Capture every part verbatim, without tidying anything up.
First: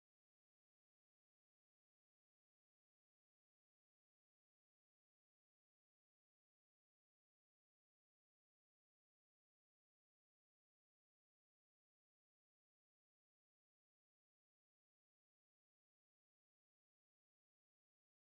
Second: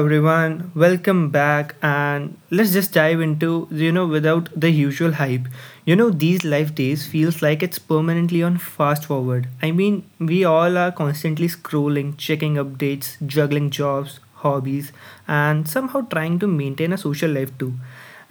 everyone, welcome back, and let's just dive into you know without the usual hype. You know, these life days feels like it's permanently on fast forward. I mean, we all are constantly scrolling, checking updates, juggling jobs, hobbies, and somehow trying to maintain a social life too.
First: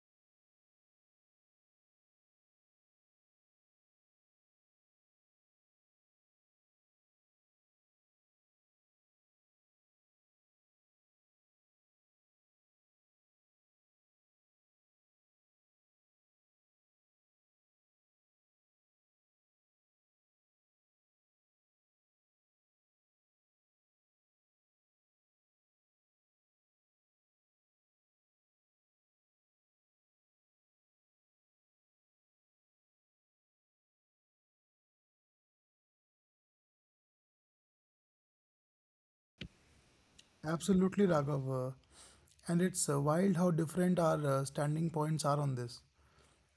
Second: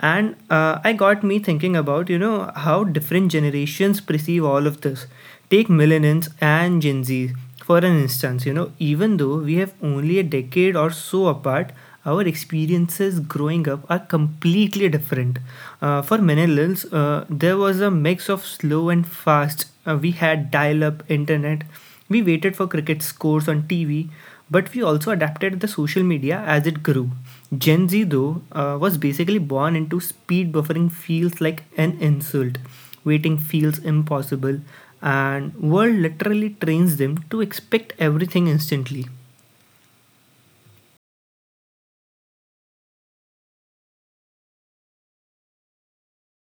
And uh, I got me thinking about you know how different generations perceive all of this. Take millennials and Gen Z for an instance, you know, even though we have only a decade or so apart, our experiences growing up are completely different. Uh, for millennials, uh, there was a mix of slow and fast. Uh, we had dial up internet, we waited for cricket scores on T V, but we also adapted the social media as it grew. Gen Z, though, uh, was basically born into speed buffering feels like an insult. Waiting feels impossible and world literally trains them to expect everything instantly. Absolutely, Raghav. uh, And it's uh, wild how different our uh, standing points are on this.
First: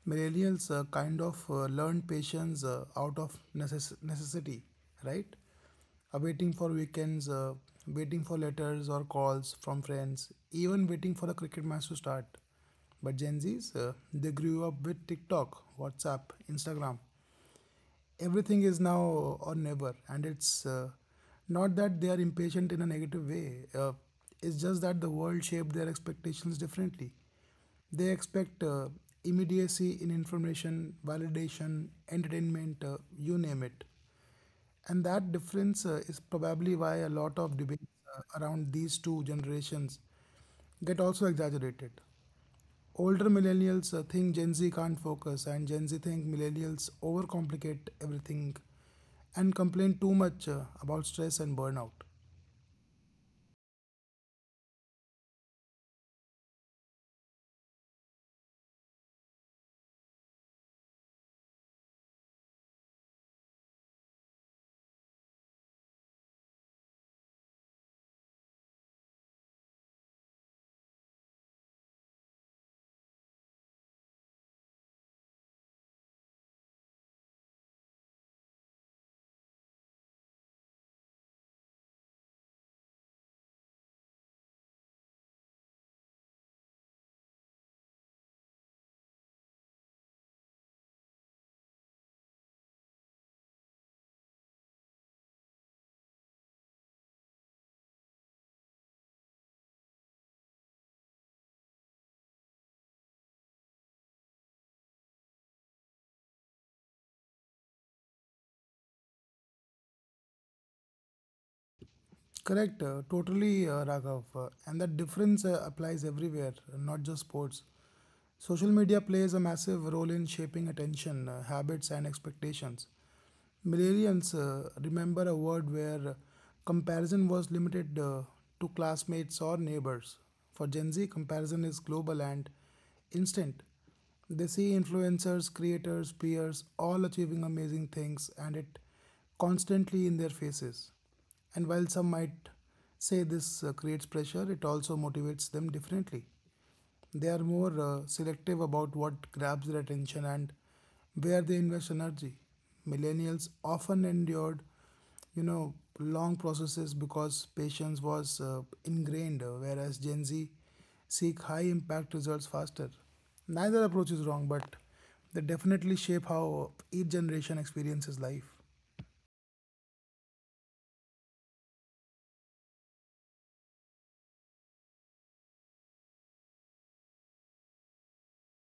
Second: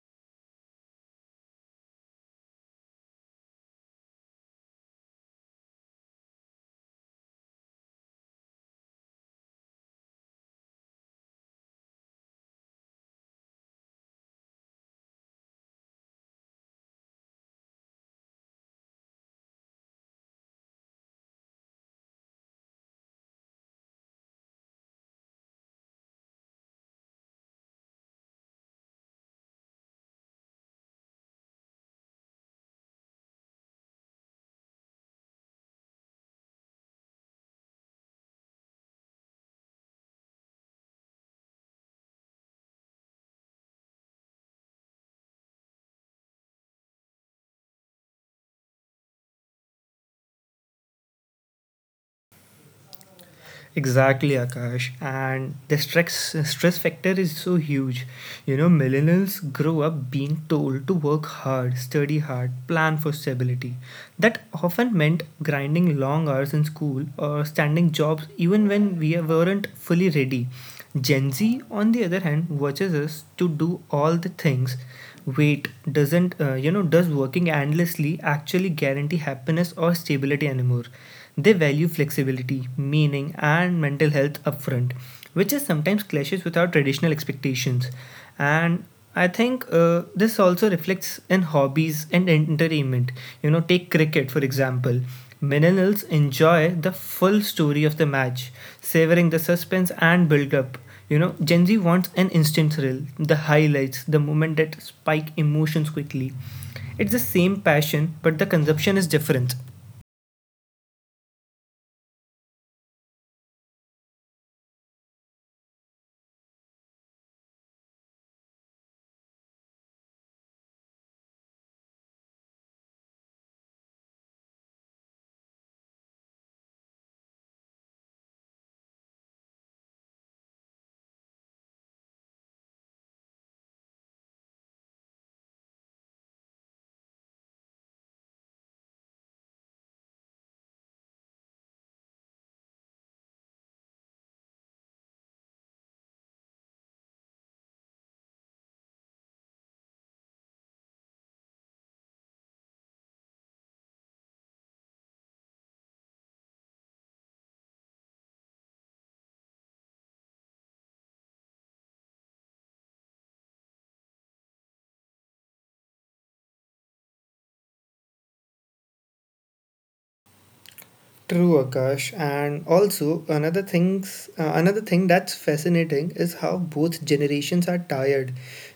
Millennials uh, kind of uh, learned patience uh, out of necess- necessity, right? Uh, waiting for weekends, uh, waiting for letters or calls from friends, even waiting for the cricket match to start. But Gen Zs, uh, they grew up with TikTok, WhatsApp, Instagram, everything is now or never, and it's uh, not that they are impatient in a negative way. Uh, it's just that the world shaped their expectations differently. They expect uh, immediacy in information, validation, entertainment, uh, you name it. And that difference uh, is probably why a lot of debates uh, around these two generations get also exaggerated. Older millennials uh, think Gen Z can't focus, and Gen Z think millennials overcomplicate everything and complain too much uh, about stress and burnout. Exactly, Akash. And the stress stress factor is so huge. You know, millennials grow up being told to work hard, study hard, plan for stability. That often meant grinding long hours in school or standing jobs even when we weren't fully ready. Gen Z, on the other hand, watches us to do all the things. Wait, doesn't uh, you know? Does working endlessly actually guarantee happiness or stability anymore? They value flexibility, meaning, and mental health upfront, which is sometimes clashes with our traditional expectations. And I think uh, this also reflects in hobbies and entertainment. You know, take cricket for example. Millennials enjoy the full story of the match, savoring the suspense and build up. You know, Gen Z wants an instant thrill, the highlights, the moment that spike emotions quickly. It's the same passion, but the consumption is different. Correct, uh, totally, uh, Raghav. Uh, and that difference uh, applies everywhere, not just sports. Social media plays a massive role in shaping attention, uh, habits, and expectations. Millennials uh, remember a world where uh, comparison was limited uh, to classmates or neighbors. For Gen Z, comparison is global and instant. They see influencers, creators, peers all achieving amazing things, and it constantly in their faces. And while some might say this uh, creates pressure, it also motivates them differently. They are more uh, selective about what grabs their attention and where they invest energy. Millennials often endured, you know, long processes because patience was uh, ingrained, uh, whereas Gen Z seek high impact results faster. Neither approach is wrong, but they definitely shape how each generation experiences life. True, Akash, and also another things uh, another thing that's fascinating is how both generations are tired,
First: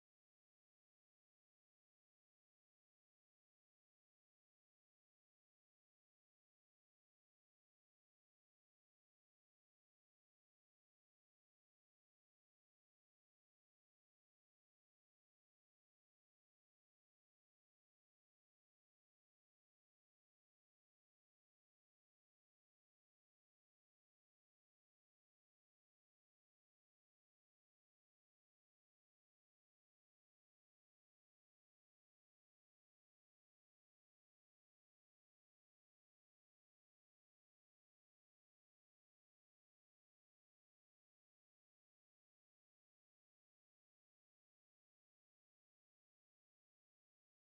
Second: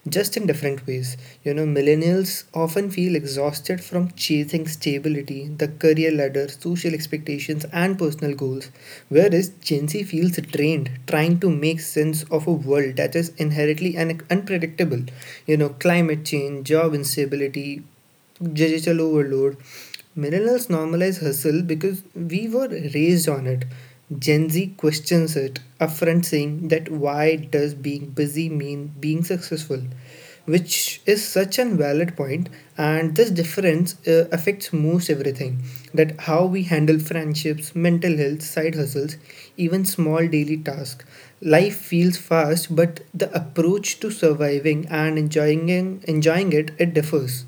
just in different ways. You know, millennials often feel exhausted from chasing stability, the career ladder, social expectations, and personal goals, whereas Gen Z feels drained trying to make sense of a world that is inherently un- unpredictable. You know, climate change, job instability, digital overload. Millennials normalize hustle because we were raised on it. Gen Z questions it, upfront saying that why does being busy mean being successful? Which is such an valid point, and this difference uh, affects most everything that how we handle friendships, mental health, side hustles, even small daily tasks. Life feels fast, but the approach to surviving and enjoying enjoying it it differs.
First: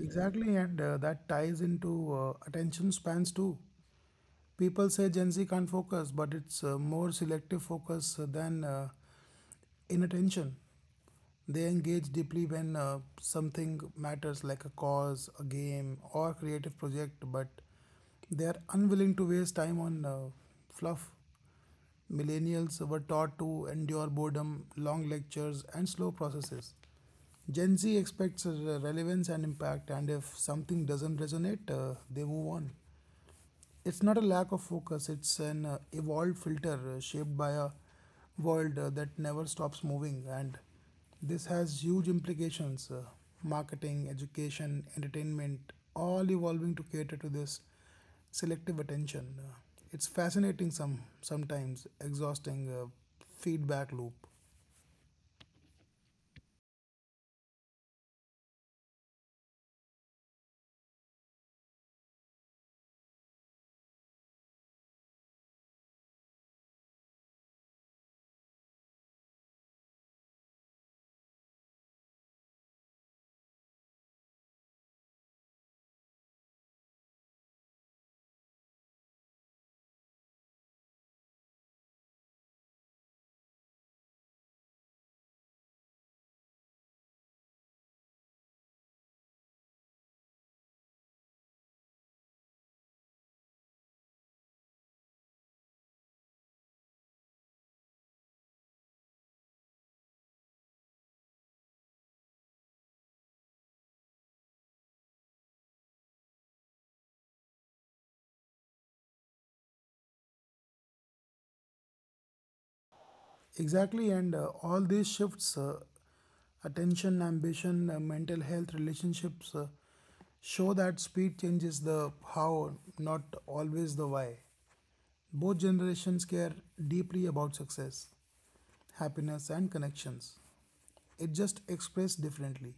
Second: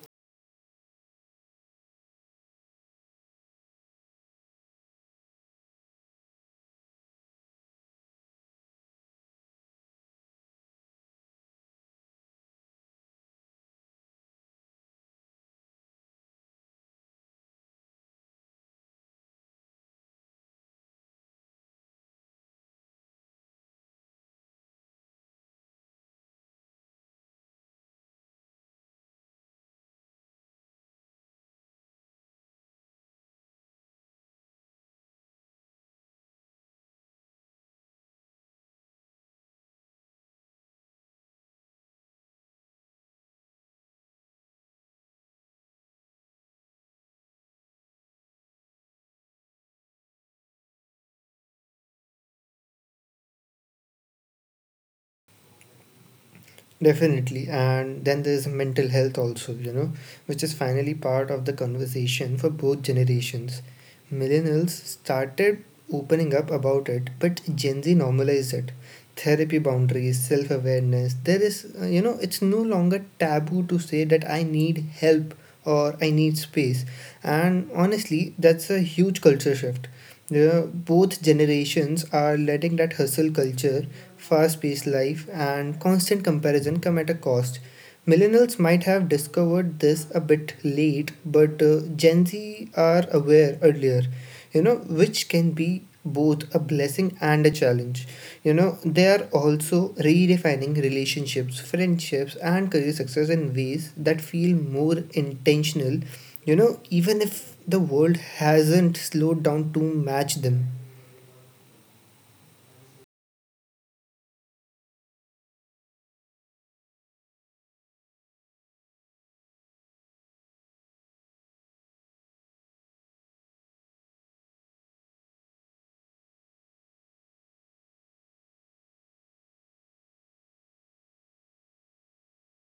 Exactly, and uh, that ties into uh, attention spans too. People say Gen Z can't focus, but it's uh, more selective focus than uh, inattention. They engage deeply when uh, something matters, like a cause, a game, or creative project, but they are unwilling to waste time on uh, fluff. Millennials were taught to endure boredom, long lectures, and slow processes. Gen Z expects uh, relevance and impact, and if something doesn't resonate, uh, they move on. It's not a lack of focus, it's an uh, evolved filter uh, shaped by a world uh, that never stops moving. And this has huge implications: uh, marketing, education, entertainment, all evolving to cater to this selective attention. Uh, it's fascinating, some sometimes exhausting uh, feedback loop. Definitely. And then there's mental health also, you know, which is finally part of the conversation for both generations. Millennials started opening up about it, but Gen Z normalized it. Therapy boundaries, self awareness. There is, uh, you know, it's no longer taboo to say that I need help or I need space. And honestly, that's a huge culture shift. Yeah, both generations are letting that hustle culture, fast paced life, and constant comparison come at a cost. Millennials might have discovered this a bit late, but uh, Gen Z are aware earlier, you know, which can be both a blessing and a challenge. You know, they are also redefining relationships, friendships, and career success in ways that feel more intentional. You know, even if the world hasn't slowed down to match them. Exactly, and uh, all these shifts, uh, attention, ambition, uh, mental health, relationships, uh, show that speed changes the how, not always the why. Both generations care deeply about success, happiness, and connections. It just expressed differently.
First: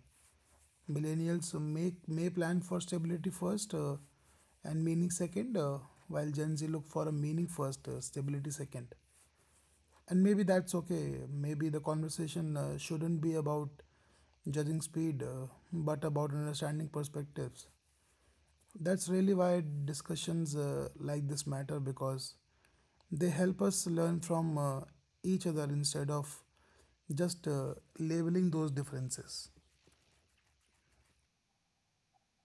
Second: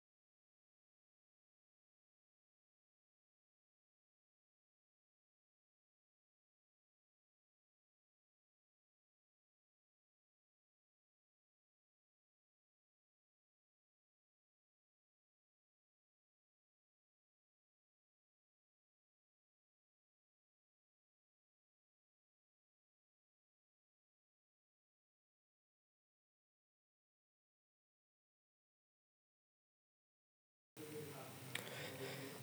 Millennials make may plan for stability first uh, and meaning second, uh, while Gen Z look for a meaning first, uh, stability second, and maybe that's okay. Maybe the conversation uh, shouldn't be about judging speed, uh, but about understanding perspectives. That's really why discussions uh, like this matter, because they help us learn from uh, each other instead of just uh, labeling those differences.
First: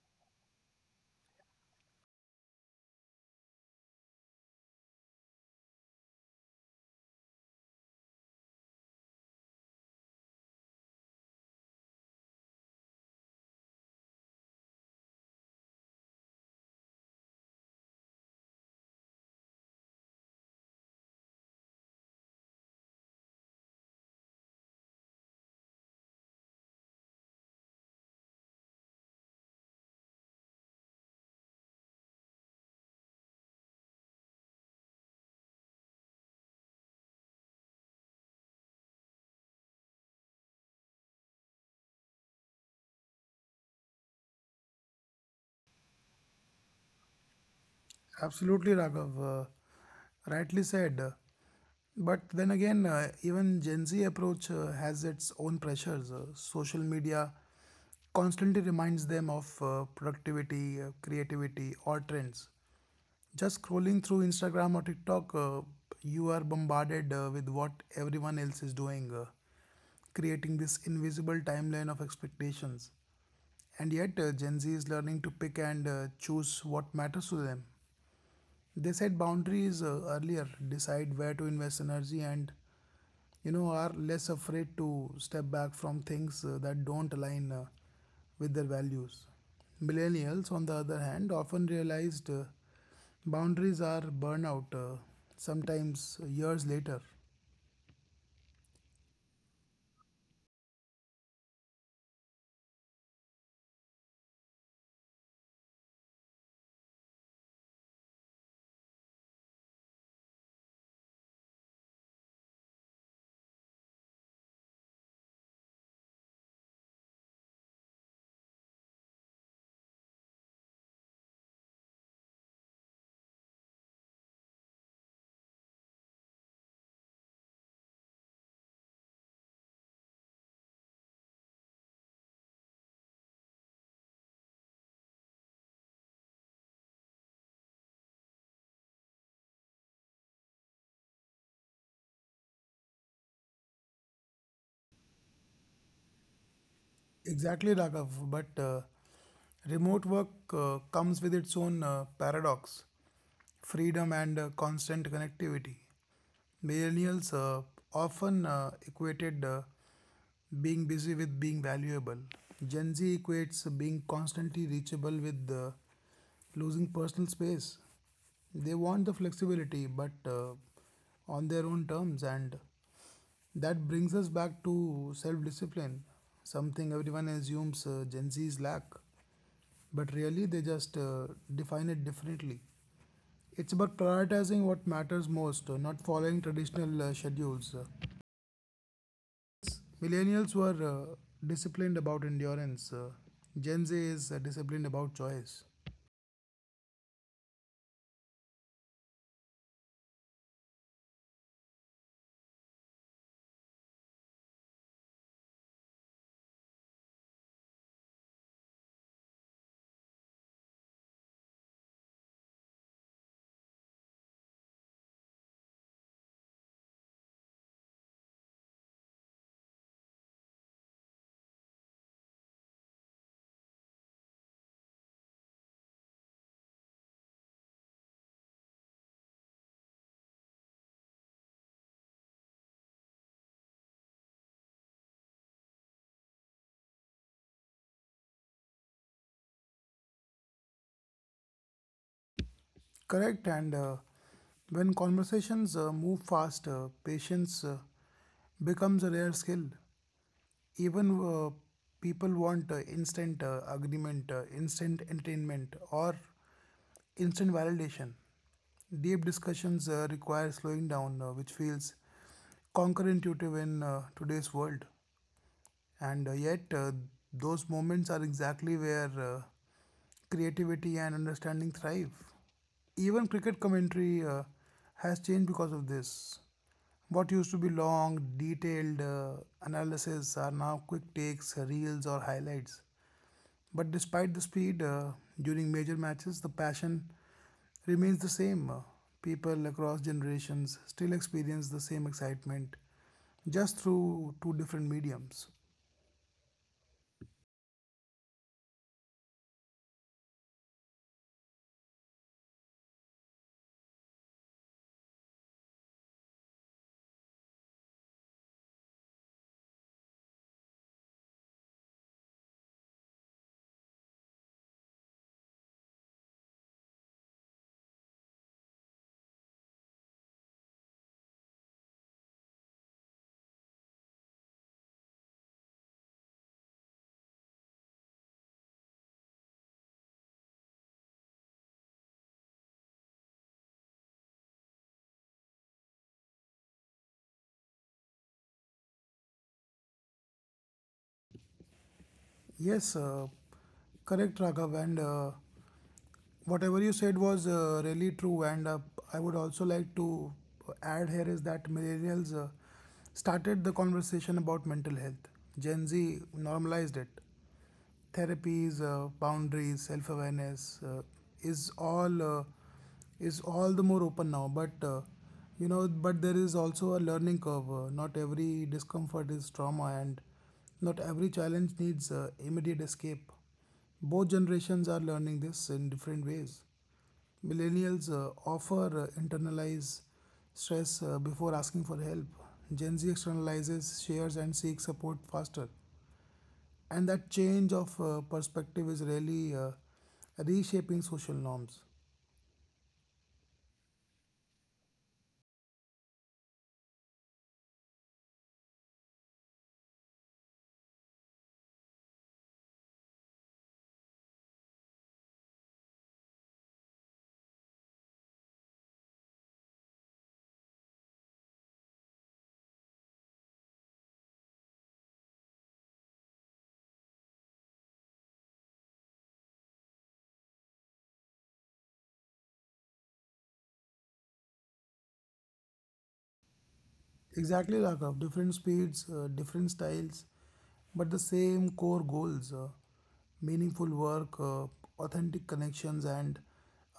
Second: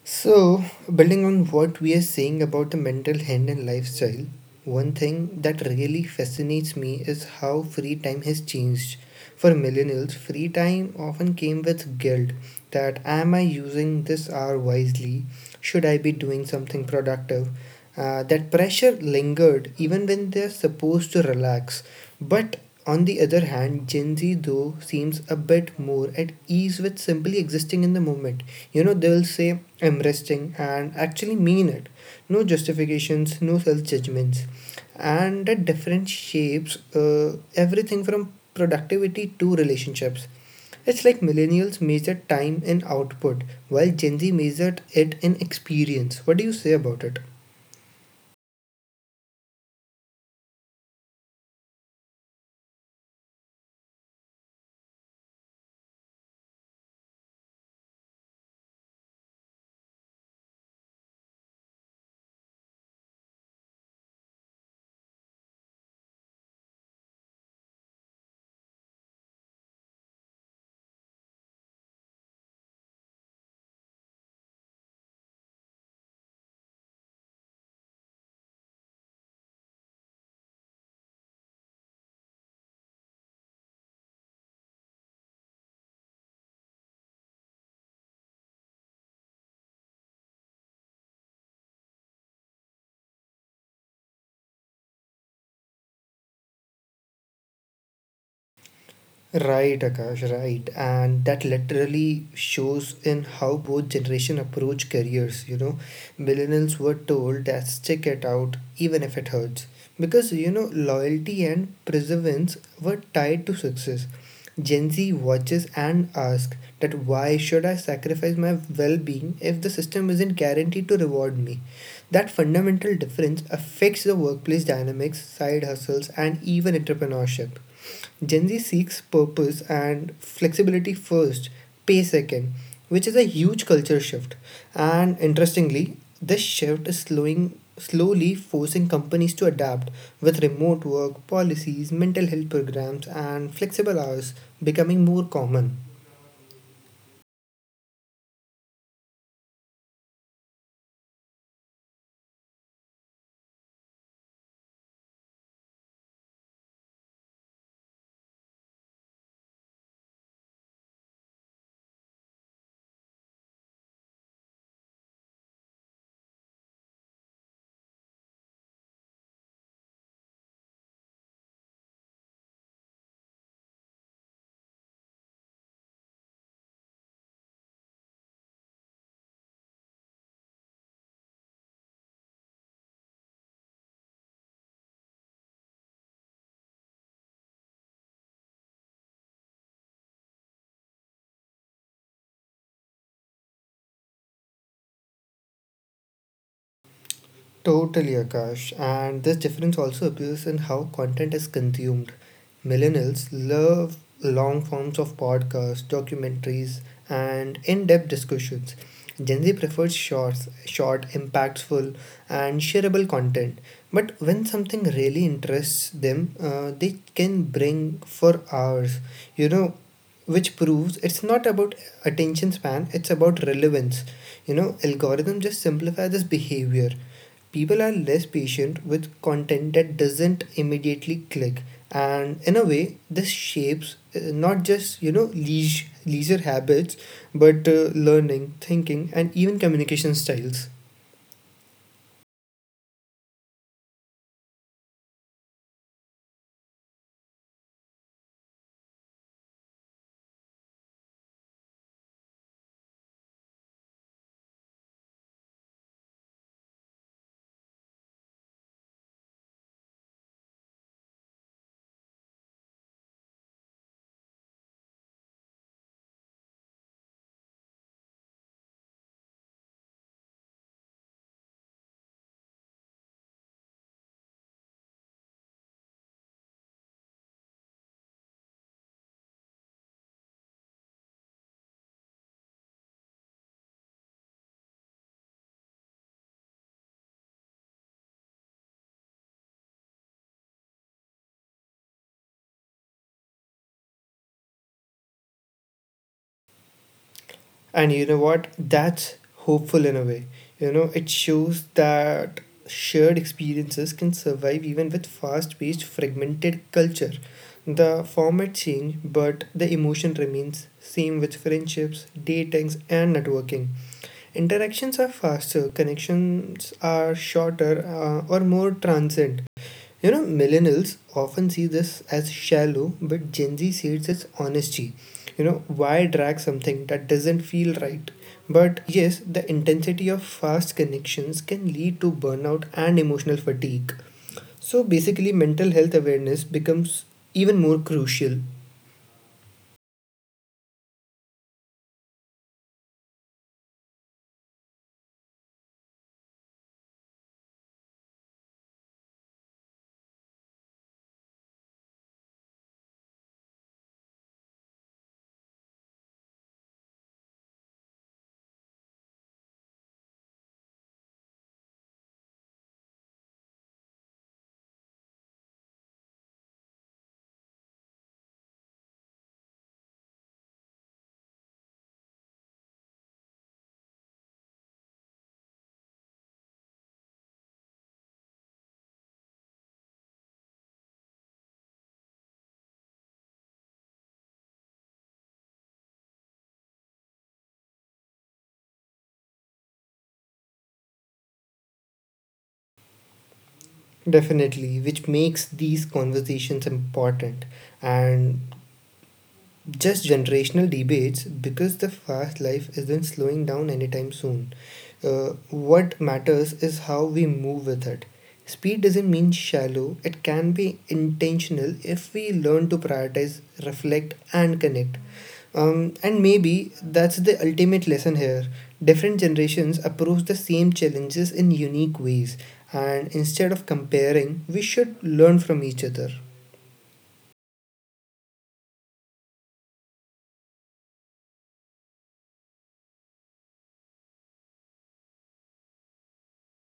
So, building on what we are saying about the mental health and lifestyle, one thing that really fascinates me is how free time has changed. For millennials, free time often came with guilt that am I using this hour wisely? Should I be doing something productive? Uh, that pressure lingered even when they're supposed to relax. But on the other hand, Gen Z though seems a bit more at ease with simply existing in the moment. You know, they'll say, I'm resting, and actually mean it. No justifications, no self judgments. And that difference shapes uh, everything from productivity to relationships. It's like millennials measure time in output, while Gen Z measured it in experience. What do you say about it? Absolutely, Raghav. Uh, rightly said. But then again, uh, even Gen Z approach uh, has its own pressures. Uh, social media constantly reminds them of uh, productivity, uh, creativity, or trends. Just scrolling through Instagram or TikTok, uh, you are bombarded uh, with what everyone else is doing, uh, creating this invisible timeline of expectations. And yet, uh, Gen Z is learning to pick and uh, choose what matters to them. They set boundaries uh, earlier, decide where to invest energy, and you know are less afraid to step back from things uh, that don't align uh, with their values. Millennials, on the other hand, often realized uh, boundaries are burnout, uh, sometimes years later. Right, Akash, right. And that literally shows in how both generation approach careers, you know. Millennials were told that stick it out even if it hurts. Because you know, loyalty and perseverance were tied to success. Gen Z watches and asks that why should I sacrifice my well-being if the system isn't guaranteed to reward me? That fundamental difference affects the workplace dynamics, side hustles, and even entrepreneurship. Gen Z seeks purpose and flexibility first, pay second, which is a huge culture shift. And interestingly, this shift is slowing slowly forcing companies to adapt with remote work policies, mental health programs and flexible hours becoming more common. Exactly, Raghav. But uh, remote work uh, comes with its own uh, paradox: freedom and uh, constant connectivity. Millennials uh, often uh, equated uh, being busy with being valuable. Gen Z equates being constantly reachable with uh, losing personal space. They want the flexibility, but uh, on their own terms, and that brings us back to self discipline, something everyone assumes uh, Gen Z's lack, but really they just uh, define it differently. It's about prioritizing what matters most, uh, not following traditional uh, schedules. Uh, Millennials were uh, disciplined about endurance. Uh, Gen Z is uh, disciplined about choice. Totally, Akash. And this difference also appears in how content is consumed. Millennials love long forms of podcasts, documentaries, and in depth discussions. Gen Z prefers shorts, short, impactful, and shareable content. But when something really interests them, uh, they can bring for hours. You know, which proves it's not about attention span, it's about relevance. You know, algorithms just simplify this behavior people are less patient with content that doesn't immediately click, and in a way this shapes uh, not just you know leisure, leisure habits but uh, learning thinking and even communication styles. Correct. And uh, when conversations uh, move fast, uh, patience uh, becomes a rare skill. Even uh, people want uh, instant uh, agreement, uh, instant entertainment, or instant validation. Deep discussions uh, require slowing down, uh, which feels counterintuitive in uh, today's world. And uh, yet, uh, those moments are exactly where uh, creativity and understanding thrive. Even cricket commentary uh, has changed because of this. What used to be long, detailed uh, analysis are now quick takes, reels, or highlights. But despite the speed, uh, during major matches, the passion remains the same. Uh, People across generations still experience the same excitement, just through two different mediums. And you know what, that's hopeful in a way. You know, it shows that shared experiences can survive even with fast-paced fragmented culture. The format change but the emotion remains same with friendships datings and networking interactions are faster, connections are shorter, uh, or more transient. You know millennials often see this as shallow, but Gen Z sees it as honesty. You know why drag something that doesn't feel right, but yes the intensity of fast connections can lead to burnout and emotional fatigue. So basically mental health awareness becomes even more crucial. Yes, uh, correct, Raghav. And uh, whatever you said was uh, really true. And uh, I would also like to add here is that millennials uh, started the conversation about mental health, Gen Z normalized it. Therapies, uh, boundaries, self-awareness uh, is all uh, is all the more open now. But uh, you know, but there is also a learning curve. Uh, not every discomfort is trauma, and not every challenge needs uh, immediate escape. Both generations are learning this in different ways. Millennials uh, offer uh, internalize stress uh, before asking for help. Gen Z externalizes, shares, and seeks support faster. And that change of uh, perspective is really uh, reshaping social norms. Definitely, which makes these conversations important. And just generational debates because the fast life isn't slowing down anytime soon. Uh, what matters is how we move with it. Speed doesn't mean shallow, it can be intentional if we learn to prioritize, reflect, and connect. Um, and maybe that's the ultimate lesson here. Different generations approach the same challenges in unique ways, and instead of comparing, we should learn from each other. Exactly, Raghav. Different speeds, uh, different styles, but the same core goals: uh, meaningful work, uh, authentic connections, and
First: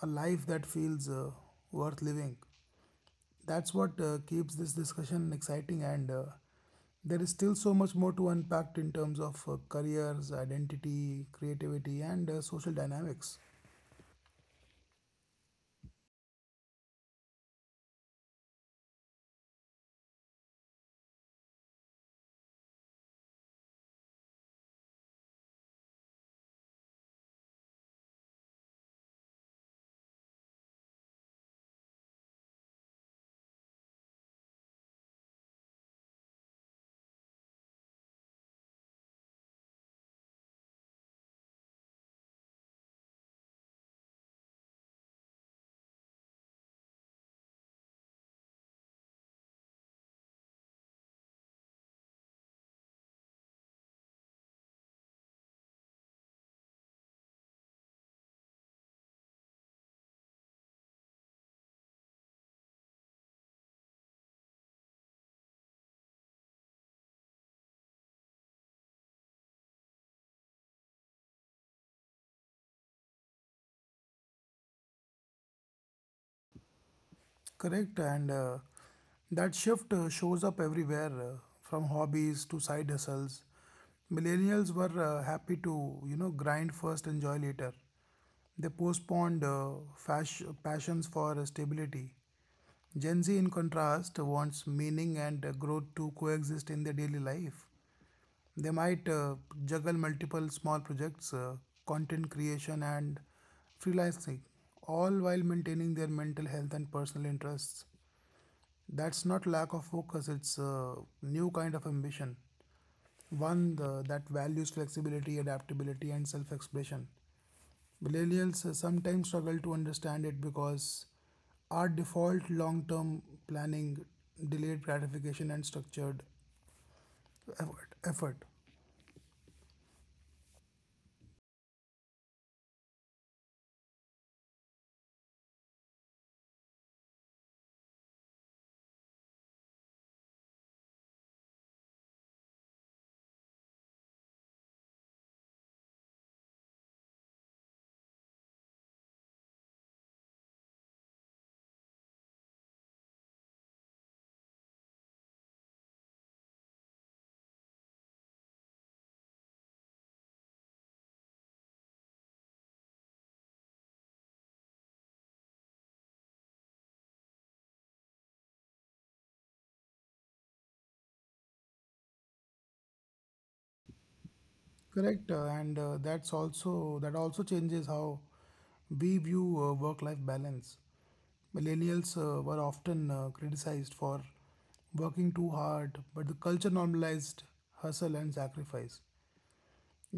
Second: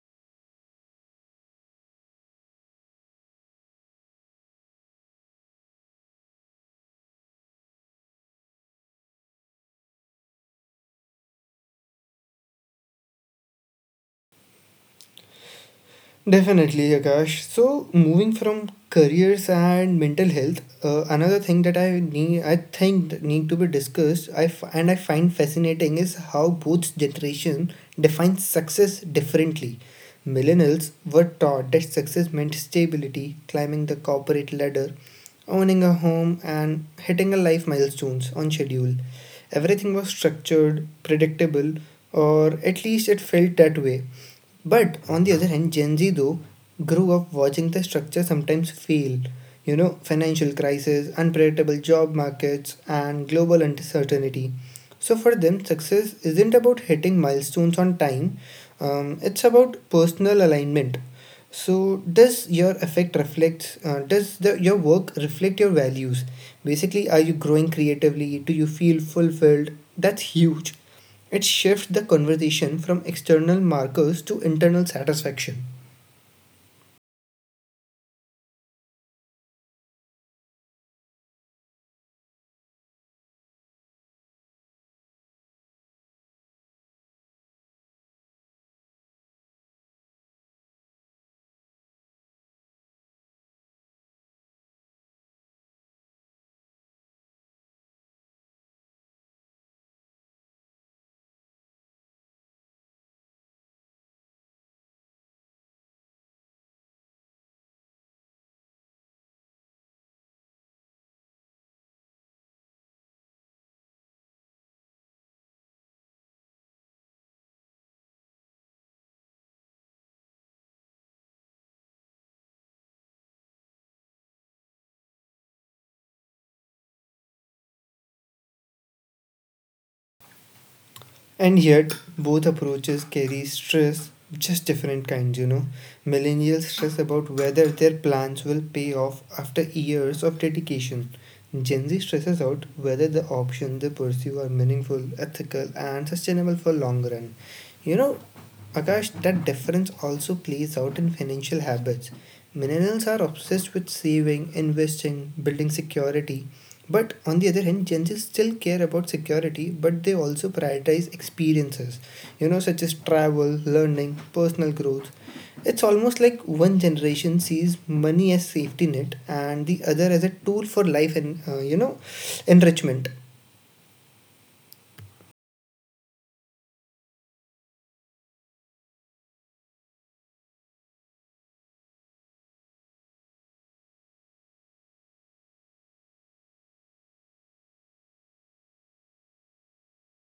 a life that feels uh, worth living. That's what uh, keeps this discussion exciting, and uh, there is still so much more to unpack in terms of uh, careers, identity, creativity, and uh, social dynamics. Definitely, Akash. So, moving from careers and mental health, uh, another thing that I need, I think that need to be discussed. I f- and I find fascinating is how both generation defines success differently. Millennials were taught that success meant stability, climbing the corporate ladder, owning a home, and hitting a life milestones on schedule. Everything was structured, predictable, or at least it felt that way. But on the other hand, Gen Z though grew up watching the structure sometimes fail. You know, financial crisis, unpredictable job markets, and global uncertainty. So for them, success isn't about hitting milestones on time. Um, it's about personal alignment. So does your effect reflects? Uh, does the, your work reflect your values? Basically, are you growing creatively? Do you feel fulfilled? That's huge, it shifts the conversation from external markers to internal satisfaction. Correct, and uh, that shift uh, shows up everywhere, uh, from hobbies to side hustles. Millennials were uh, happy to, you know, grind first, enjoy later. They postponed uh, fash- passions for uh, stability. Gen Z, in contrast, wants meaning and uh, growth to coexist in their daily life. They might uh, juggle multiple small projects, uh, content creation, and freelancing, all while maintaining their mental health and personal interests. That's not lack of focus, it's a new kind of ambition. One the, that values flexibility, adaptability, and self expression. Millennials uh, sometimes struggle to understand it because our default long term planning, delayed gratification, and structured effort. effort. And yet, both approaches carry stress, just different kinds, you know. Millennials stress about whether their plans will pay off after years of dedication. Gen Z stresses out whether the options they pursue are meaningful, ethical, and sustainable for long run. You know, Akash, that difference also plays out in financial habits. Millennials are obsessed with saving, investing, building security. But on the other hand, Gen Z still care about security, but they also prioritize experiences, you know, such as travel, learning, personal growth. It's almost like one generation sees money as safety net and the other as a tool for life and uh, you know, enrichment. Correct, uh, and uh, that's also that also changes how we view uh, work life balance. Millennials uh, were often uh, criticized for working too hard, but the culture normalized hustle and sacrifice.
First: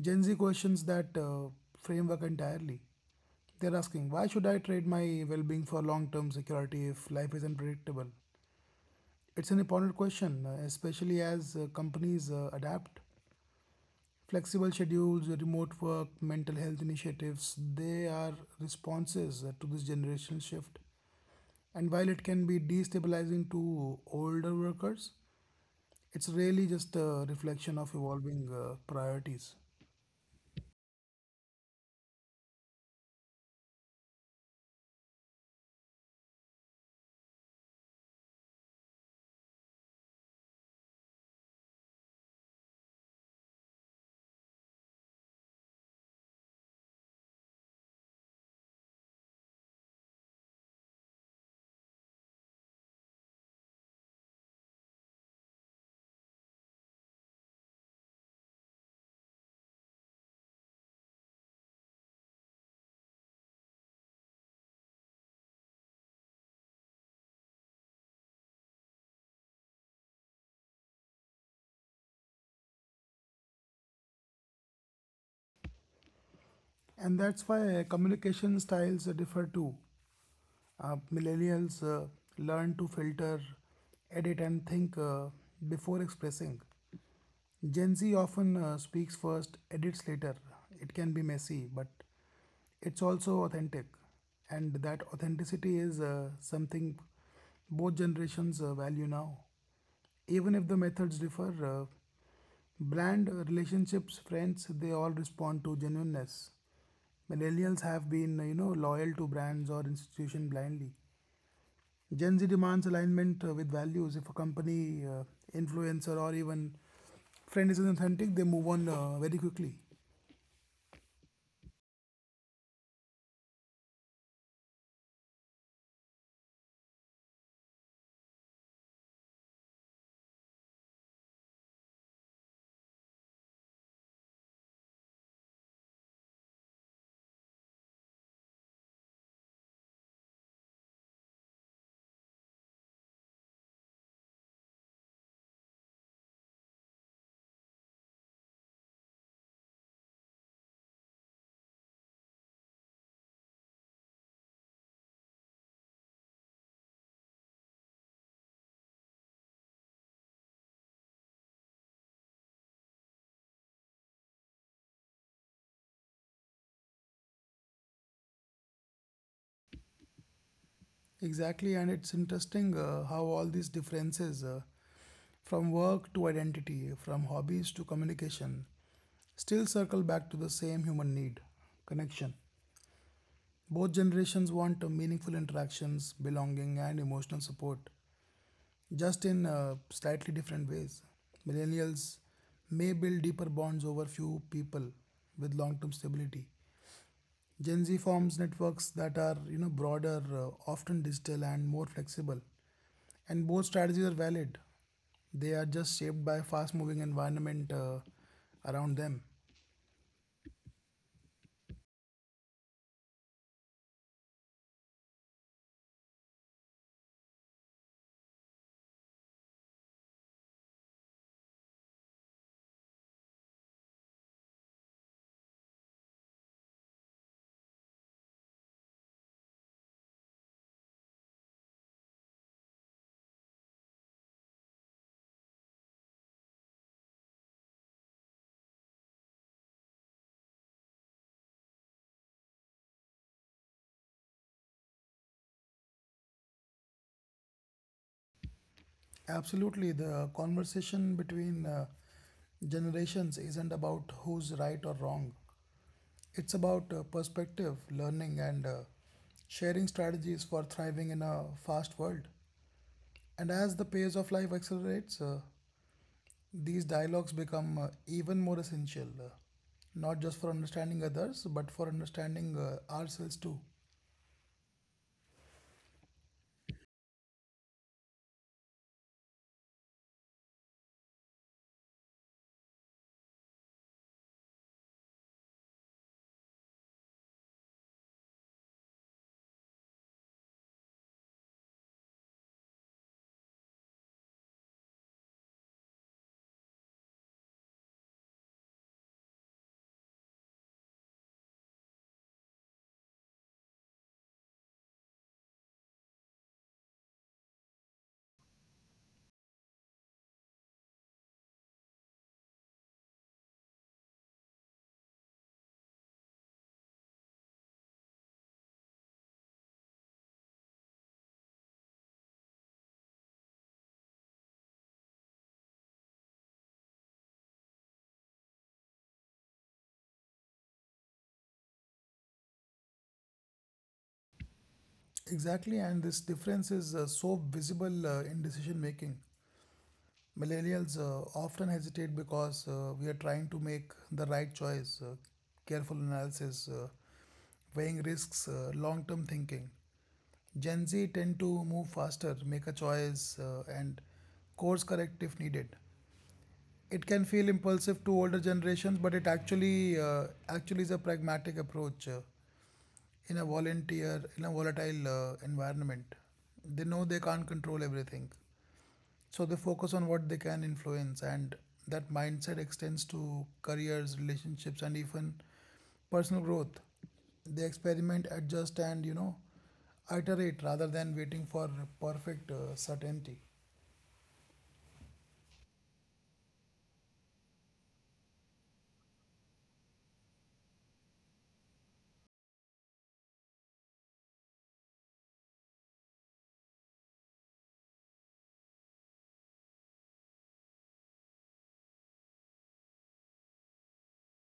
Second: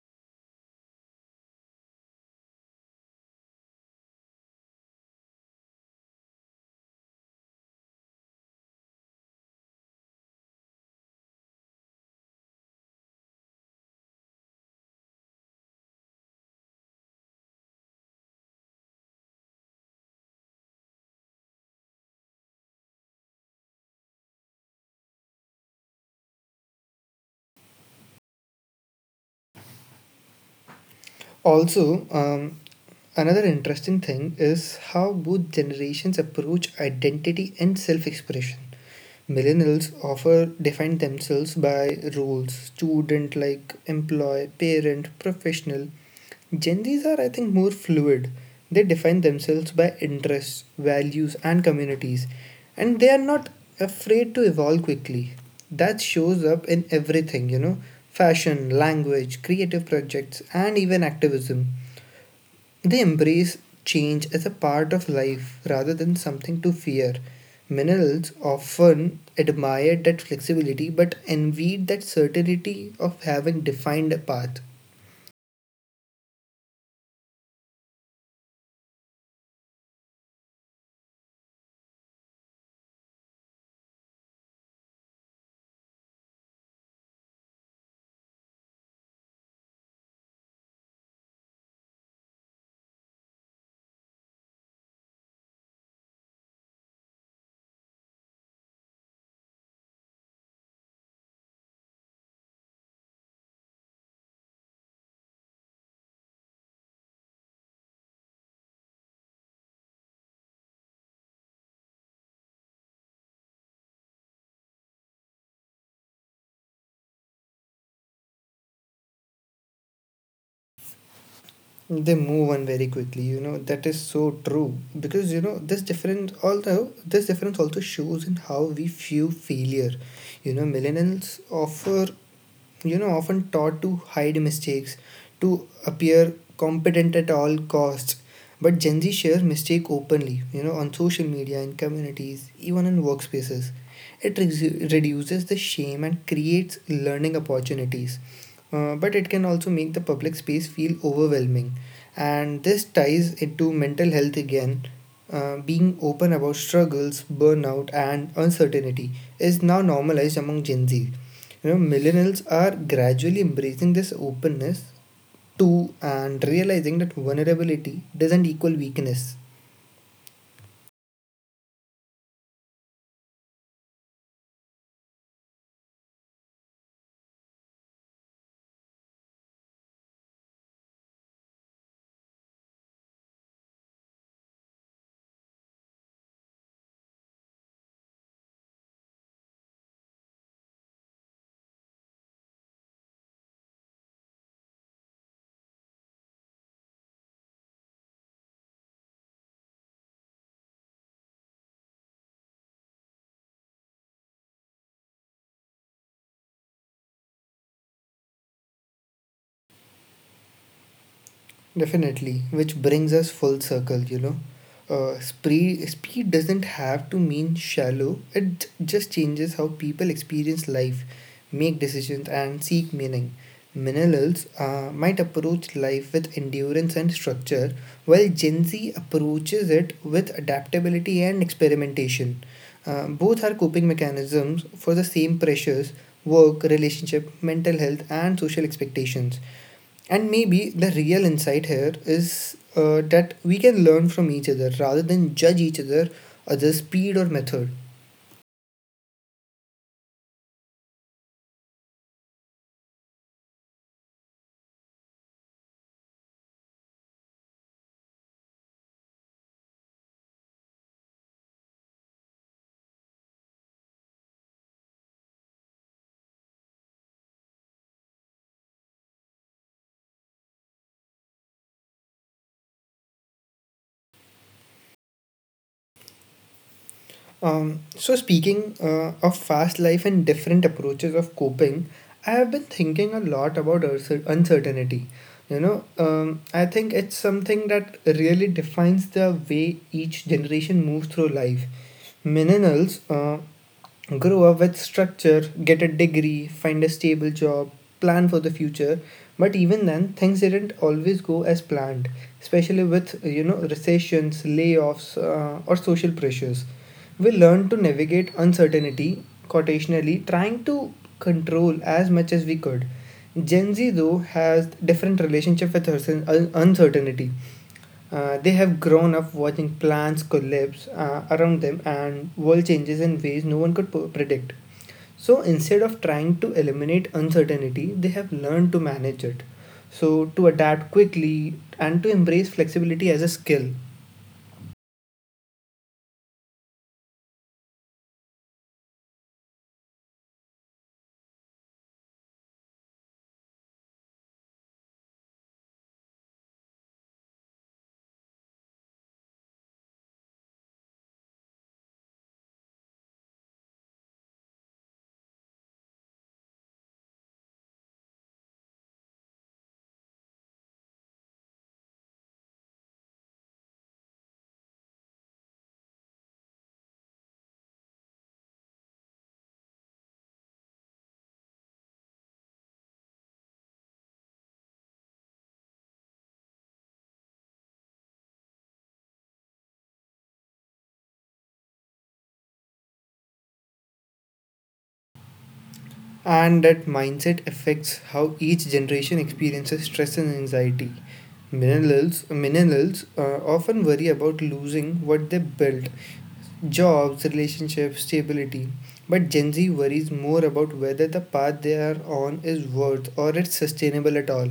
Gen Z questions that uh, framework entirely. They're asking, why should I trade my well being for long term security if life is unpredictable? It's an important question, uh, especially as uh, companies uh, adapt. Flexible schedules, remote work, mental health initiatives, they are responses uh, to this generational shift. And while it can be destabilizing to older workers, it's really just a reflection of evolving uh, priorities. Also, um, another interesting thing is how both generations approach identity and self-expression. Millennials often define themselves by roles student, like employee, parent, professional. Gen Zs are, I think, more fluid. They define themselves by interests, values, and communities. And they are not afraid to evolve quickly. That shows up in everything, you know fashion, language, creative projects, and even activism. They embrace change as a part of life rather than something to fear. Millennials often admired that flexibility but envied that certainty of having defined a path. And that's why communication styles differ too. Uh, millennials uh, learn to filter, edit, and think uh, before expressing. Gen Z often uh, speaks first, edits later. It can be messy, but it's also authentic. And that authenticity is uh, something both generations uh, value now. Even if the methods differ, uh, brand uh, relationships, friends, they all respond to genuineness. Millennials have been, you know, loyal to brands or institution blindly. Gen Z demands alignment uh, with values. If a company, uh, influencer, or even friend is authentic, they move on uh, very quickly. They move on very quickly, you know, that is so true. Because you know, this difference although this difference also shows in how we view failure. You know, millennials offer you know often taught to hide mistakes to appear competent at all costs, but Gen Z shares mistake openly, you know, on social media in communities even in workspaces. It re- reduces the shame and creates learning opportunities, uh, but it can also make the public space feel overwhelming. And this ties into mental health again. Uh, being open about struggles, burnout, and uncertainty is now normalized among Gen Z. You know, millennials are gradually embracing this openness too and realizing that vulnerability doesn't equal weakness. Exactly, and it's interesting uh, how all these differences, uh, from work to identity, from hobbies to communication, still circle back to the same human need: connection. Both generations want uh, meaningful interactions, belonging, and emotional support, just in uh, slightly different ways. Millennials may build deeper bonds over few people with long-term stability. Gen Z forms networks that are you know broader, uh, often digital and more flexible. And both strategies are valid. They are just shaped by fast-moving environment uh, around them. Definitely, which brings us full circle, you know. Uh, spree, speed doesn't have to mean shallow. It just changes how people experience life, make decisions, and seek meaning. Millennials uh, might approach life with endurance and structure, while Gen Z approaches it with adaptability and experimentation. Uh, both are coping mechanisms for the same pressures: work, relationship, mental health, and social expectations. And maybe the real insight here is uh, that we can learn from each other rather than judge each other, other's speed or method. Absolutely, the conversation between uh, generations isn't about who's right or wrong. It's about uh, perspective, learning, and uh, sharing strategies for thriving in a fast world. And as the pace of life accelerates, uh, these dialogues become uh, even more essential, uh, not just for understanding others, but for understanding uh, ourselves too. Um, so, speaking uh, of fast life and different approaches of coping, I have been thinking a lot about uncer- uncertainty. You know, um, I think it's something that really defines the way each generation moves through life. Millennials uh, grow up with structure, get a degree, find a stable job, plan for the future. But even then, things didn't always go as planned, especially with you know recessions, layoffs, uh, or social pressures. We learned to navigate uncertainty, quotationally, trying to control as much as we could. Gen Z though has different relationship with her- un- uncertainty. Uh, they have grown up watching plants collapse uh, around them and world changes in ways no one could p- predict. So instead of trying to eliminate uncertainty, they have learned to manage it. So to adapt quickly and to embrace flexibility as a skill. Exactly, and this difference is uh, so visible uh, in decision making. Millennials uh, often hesitate because uh, we are trying to make the right choice, uh, careful analysis, uh, weighing risks, uh, long term thinking. Gen Z tend to move faster, make a choice, uh, and course correct if needed. It can feel impulsive to older generations, but it actually uh, actually is a pragmatic approach uh, in a volunteer in a volatile uh, environment. They know they can't control everything. So they focus on what they can influence, and that mindset extends to careers, relationships, and even personal growth. They experiment, adjust, and you know, iterate rather than waiting for perfect uh, certainty. And that mindset affects how each generation experiences stress and anxiety. Millennials, millennials uh, often worry about losing what they built: jobs, relationships, stability. But Gen Z worries more about whether the path they are on is worth or it's sustainable at all.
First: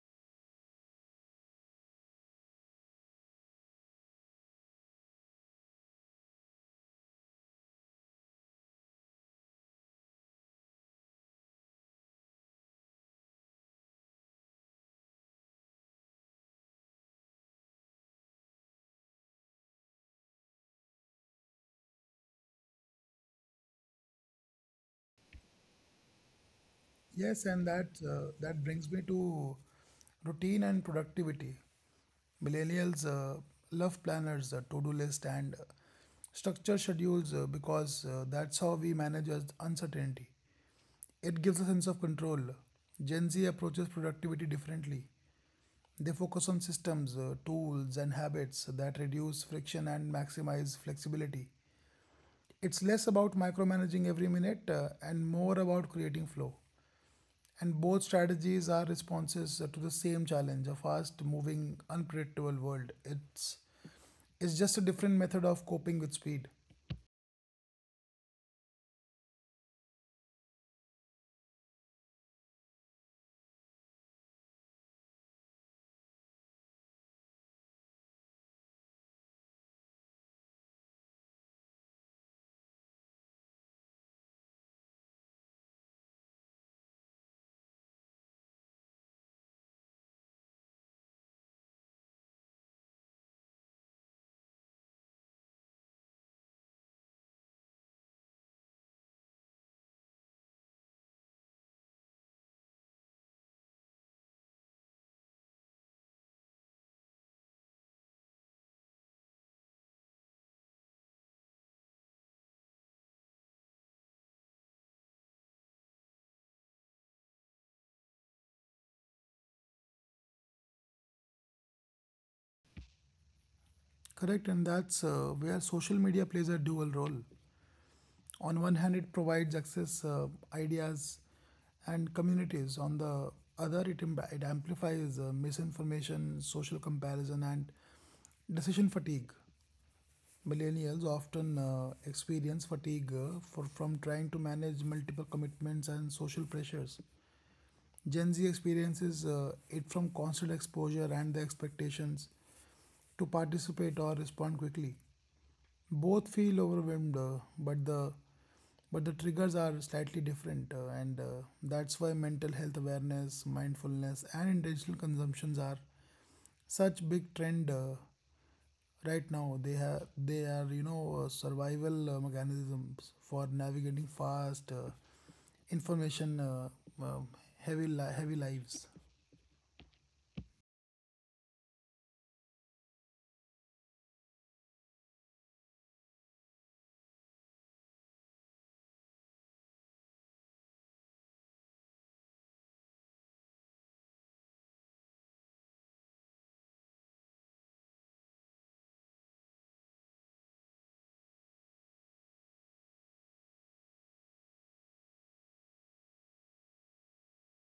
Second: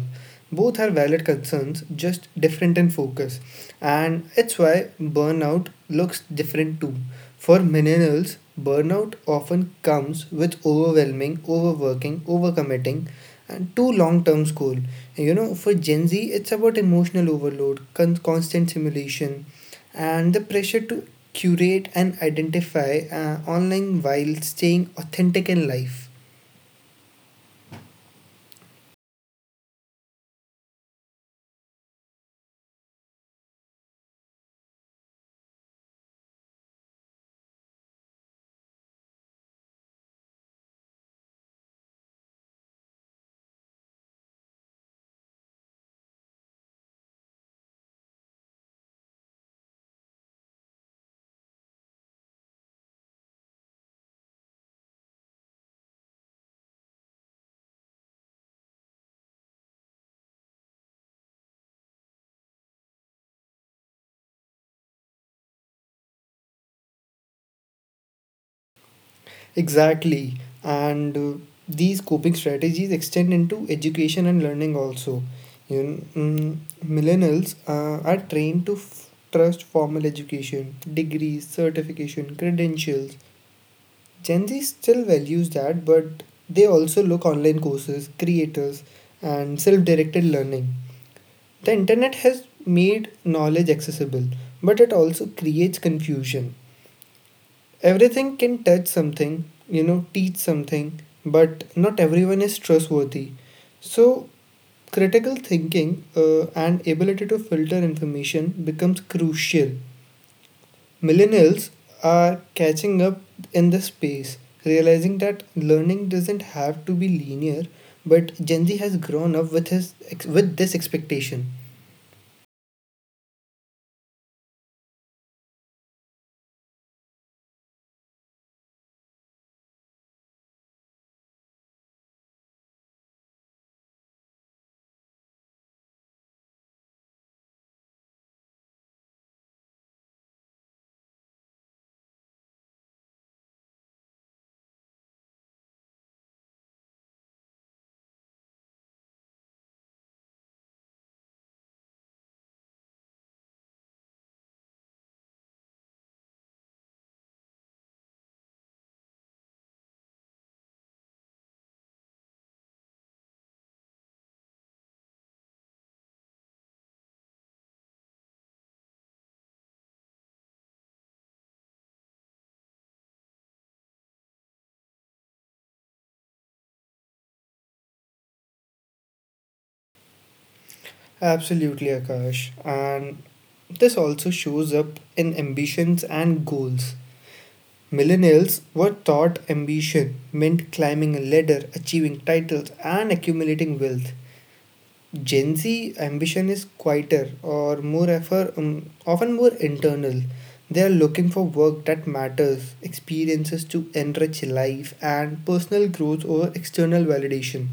Both are valid concerns, just different in focus, and it's why burnout looks different too. For millennials, burnout often comes with overwhelming, overworking, overcommitting, and too long-term goal. You know, for Gen Z, it's about emotional overload, con- constant simulation, and the pressure to curate and identify uh, online while staying authentic in life. Yes, and that uh, that brings me to routine and productivity. Millennials uh, love planners, uh, to-do list, and uh, structure schedules uh, because uh, that's how we manage us- uncertainty. It gives a sense of control. Gen Z approaches productivity differently. They focus on systems, uh, tools, and habits that reduce friction and maximize flexibility. It's less about micromanaging every minute uh, and more about creating flow. And both strategies are responses uh, to the same challenge, a fast moving, unpredictable world. It's, it's just a different method of coping with speed. Exactly. And uh, these coping strategies extend into education and learning also. You know, mm, millennials uh, are trained to f- trust formal education, degrees, certification, credentials. Gen Z still values that, but they also look online courses, creators, and self-directed learning. The internet has made knowledge accessible, but it also creates confusion. Everything can touch something, you know, teach something, but not everyone is trustworthy. So, critical thinking uh, and ability to filter information becomes crucial. Millennials are catching up in the space, realizing that learning doesn't have to be linear, but Gen Z has grown up with his ex- with this expectation. Correct, and that's uh, where social media plays a dual role. On one hand it provides access, uh, ideas and communities. On the other, it, im- it amplifies uh, misinformation, social comparison, and decision fatigue. Millennials often uh, experience fatigue, uh, for, from trying to manage multiple commitments and social pressures. Gen Z experiences uh, it from constant exposure and the expectations to participate or respond quickly. Both feel overwhelmed, uh, but the but the triggers are slightly different, uh, and uh, that's why mental health awareness, mindfulness, and intentional consumptions are such big trend uh, right now. They have they are, you know uh, survival uh, mechanisms for navigating fast uh, information, uh, uh, heavy li- heavy lives, Absolutely, Akash, and this also shows up in ambitions and goals. Millennials were taught ambition meant climbing a ladder, achieving titles, and accumulating wealth. Gen Z ambition is quieter or more effort, um, often more internal. They are looking for work that matters, experiences to enrich life, and personal growth over external validation.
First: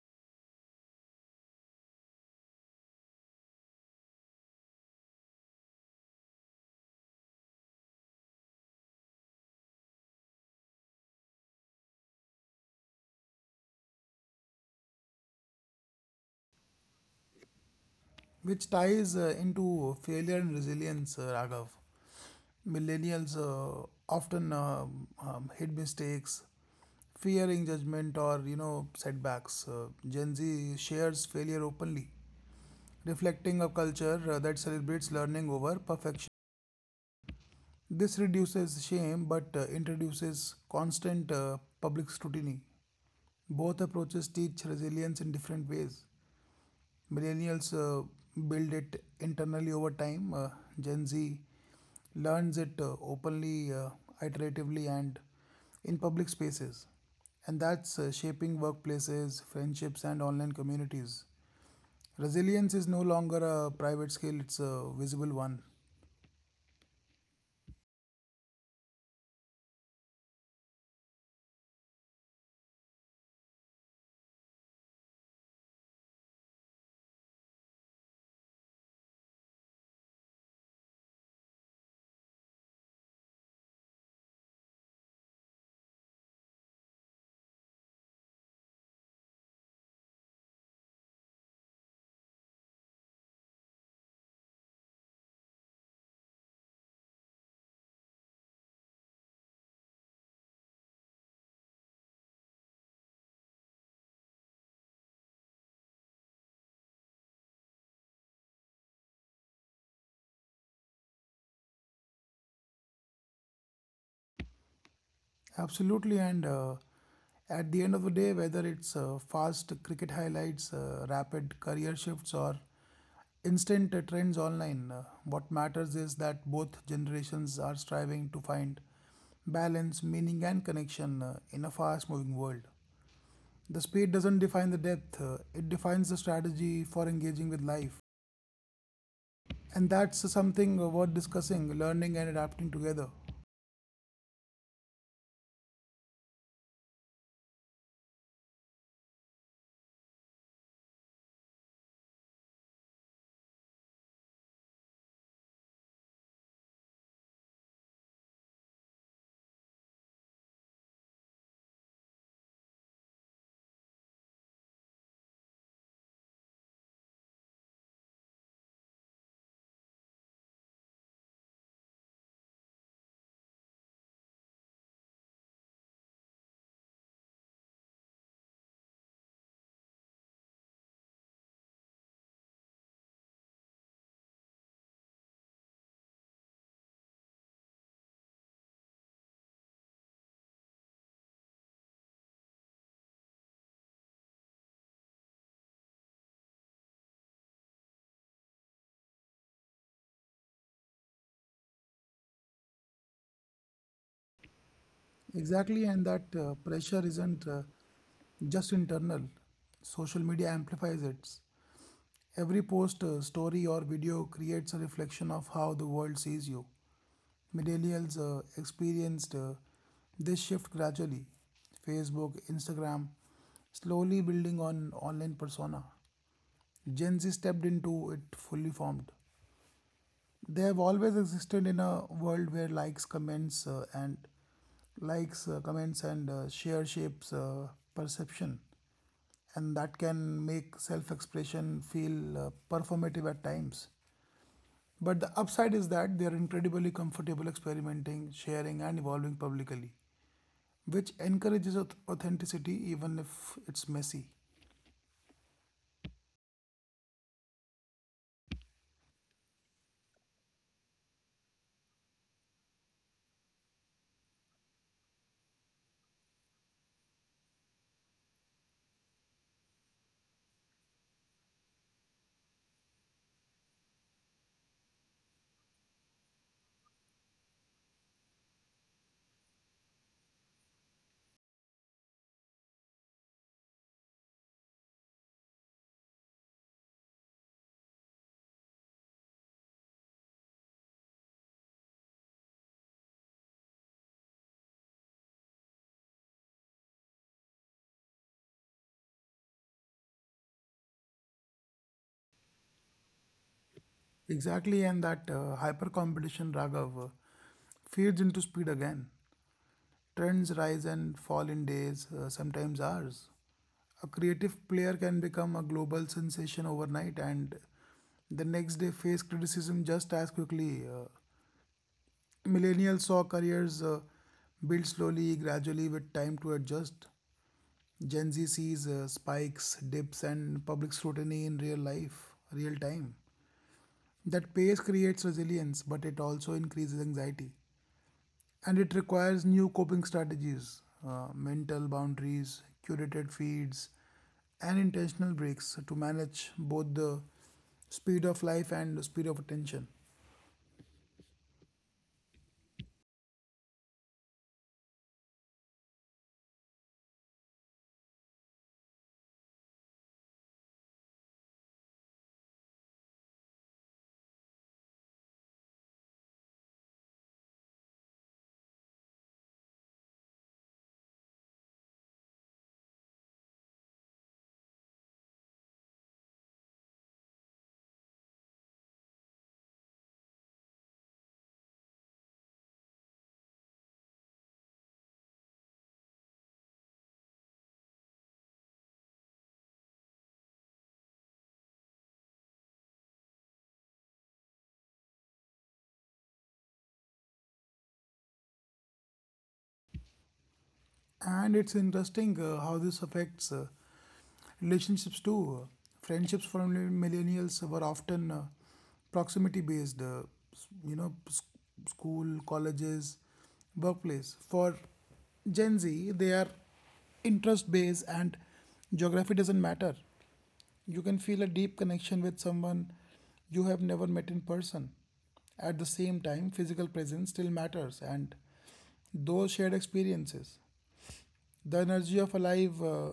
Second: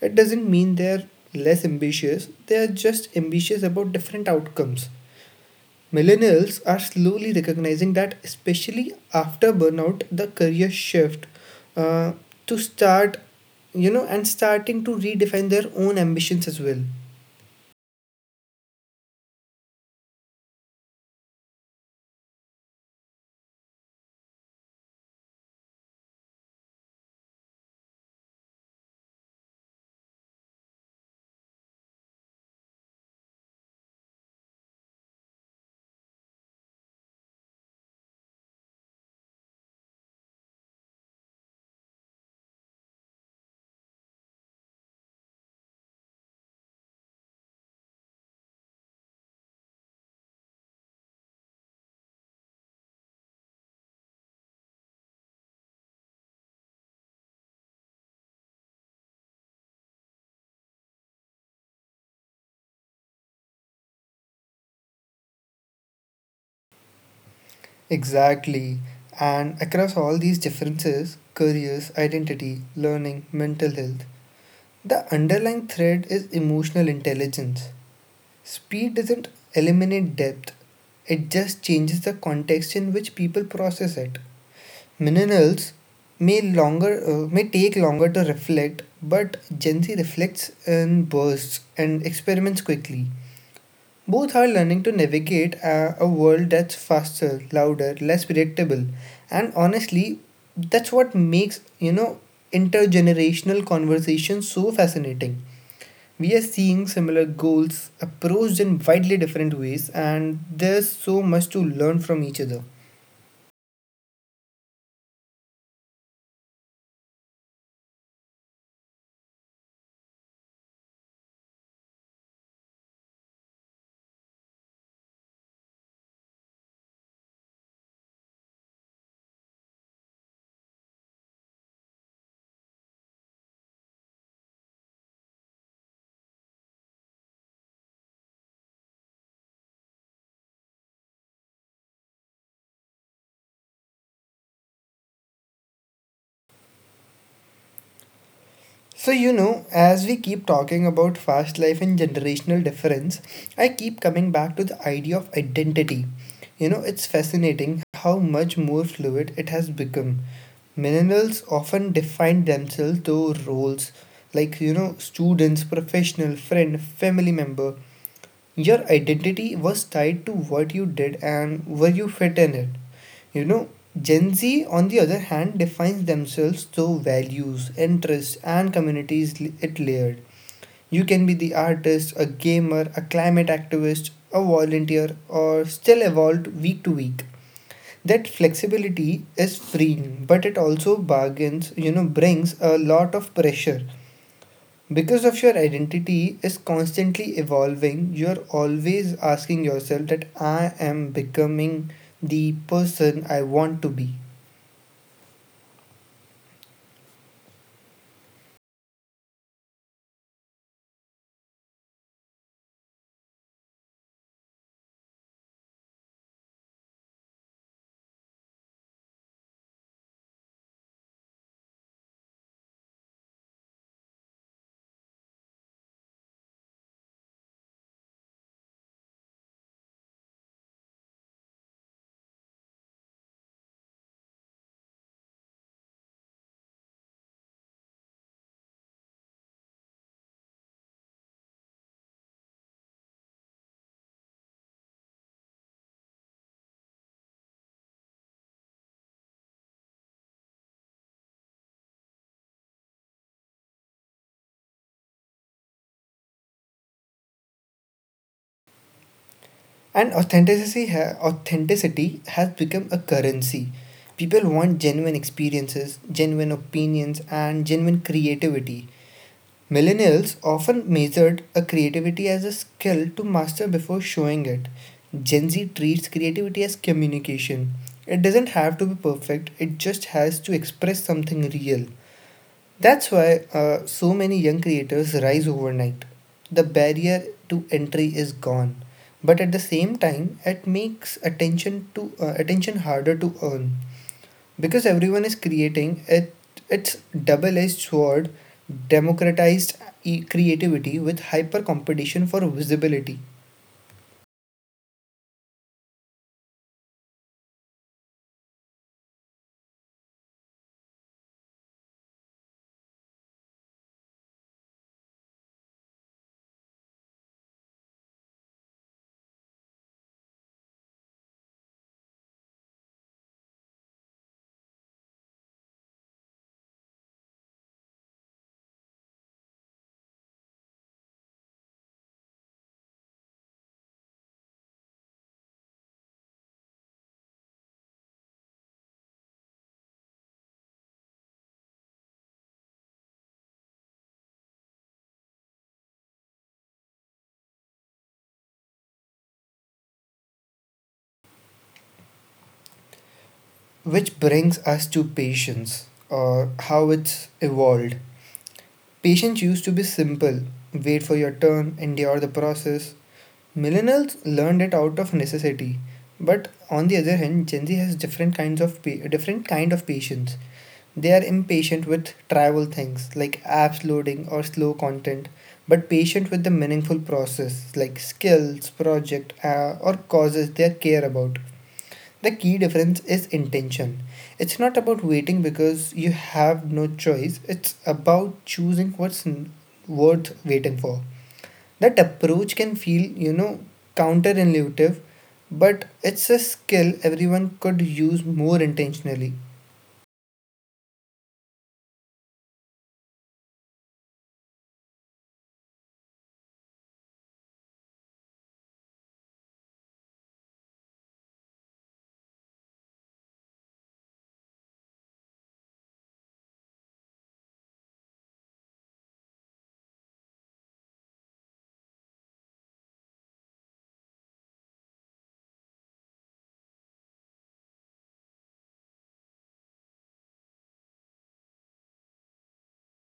It doesn't mean they are less ambitious, they are just ambitious about different outcomes. Millennials are slowly recognizing that, especially after burnout, the career shift uh, to start, you know, and starting to redefine their own ambitions as well. which ties uh, into failure and resilience, uh, Raghav. Millennials uh, often um, um, hit mistakes fearing judgment or you know setbacks. Uh, gen Z shares failure openly, reflecting a culture uh, that celebrates learning over perfection. This reduces shame but uh, introduces constant uh, public scrutiny. Both approaches teach resilience in different ways. Millennials uh, build it internally over time. Uh, Gen Z learns it uh, openly, uh, iteratively, and in public spaces. And that's uh, shaping workplaces, friendships, and online communities. Resilience is no longer a private skill, it's a visible one. Exactly. And across all these differences, careers, identity, learning, mental health, the underlying thread is emotional intelligence. Speed doesn't eliminate depth, it just changes the context in which people process it. Millennials may longer uh, may take longer to reflect, but Gen Z reflects in bursts and experiments quickly. Both are learning to navigate a, a world that's faster, louder, less predictable, and honestly, that's what makes you know intergenerational conversations so fascinating. We are seeing similar goals approached in widely different ways, and there's so much to learn from each other. Absolutely, and uh, at the end of the day, whether it's uh, fast cricket highlights, uh, rapid career shifts, or instant uh, trends online, uh, what matters is that both generations are striving to find balance, meaning, and connection uh, in a fast moving world. The speed doesn't define the depth, uh, it defines the strategy for engaging with life. And that's something uh, worth discussing, learning, and adapting together. So, you know, as we keep talking about fast life and generational difference, I keep coming back to the idea of identity. You know, it's fascinating how much more fluid it has become. Millennials often define themselves through roles like, you know, students, professional, friend, family member. Your identity was tied to what you did and where you fit in it. You know, Gen Z, on the other hand, defines themselves through values, interests, and communities it layered. You can be the artist, a gamer, a climate activist, a volunteer, or still evolved week to week. That flexibility is freeing, but it also bargains, you know, brings a lot of pressure. Because of your identity is constantly evolving, you're always asking yourself that I am becoming the person I want to be. Exactly, and that uh, pressure isn't, uh, just internal. Social media amplifies it. Every post, uh, story, or video creates a reflection of how the world sees you. Millennials uh, experienced uh, this shift gradually. Facebook, Instagram, slowly building on online persona. Gen Z stepped into it fully formed. They have always existed in a world where likes, comments, uh, and likes, uh, comments, and uh, share shapes uh, perception, and that can make self-expression feel uh, performative at times. But the upside is that they are incredibly comfortable experimenting, sharing, and evolving publicly, which encourages auth- authenticity even if it's messy. And authenticity, ha- authenticity has become a currency. People want genuine experiences, genuine opinions, and genuine creativity. Millennials often measured a creativity as a skill to master before showing it. Gen Z treats creativity as communication. It doesn't have to be perfect, it just has to express something real. That's why uh, so many young creators rise overnight. The barrier to entry is gone, but at the same time, it makes attention to uh, attention harder to earn because everyone is creating it. It's double-edged sword, democratized e- creativity with hyper competition for visibility, Exactly, and that uh, hyper competition, Raghav, uh, feeds into speed again. Trends rise and fall in days, uh, sometimes hours. A creative player can become a global sensation overnight and the next day face criticism just as quickly. Uh, millennials saw careers uh, build slowly, gradually, with time to adjust. Gen Z sees uh, spikes, dips, and public scrutiny in real life, real time. That pace creates resilience, but it also increases anxiety. And it requires new coping strategies, uh, mental boundaries, curated feeds, and intentional breaks to manage both the speed of life and the speed of attention. which brings us to patience or how it's evolved. Patience used to be simple: wait for your turn, endure the process. Millennials learned it out of necessity, but on the other hand, Gen Z has different kinds of pa- different kind of patience. They are impatient with trivial things like apps loading or slow content, but patient with the meaningful process like skills, project, uh, or causes they care about. The key difference is intention. It's not about waiting because you have no choice. It's about choosing what's n- worth waiting for. That approach can feel, you know, counterintuitive, but it's a skill everyone could use more intentionally. And it's interesting uh, how this affects uh, relationships too. Friendships for millennials were often uh, proximity based, uh, s- you know, s- school, colleges, workplace. For Gen Z, they are interest based and geography doesn't matter. You can feel a deep connection with someone you have never met in person. At the same time, physical presence still matters and those shared experiences, the energy of a live uh,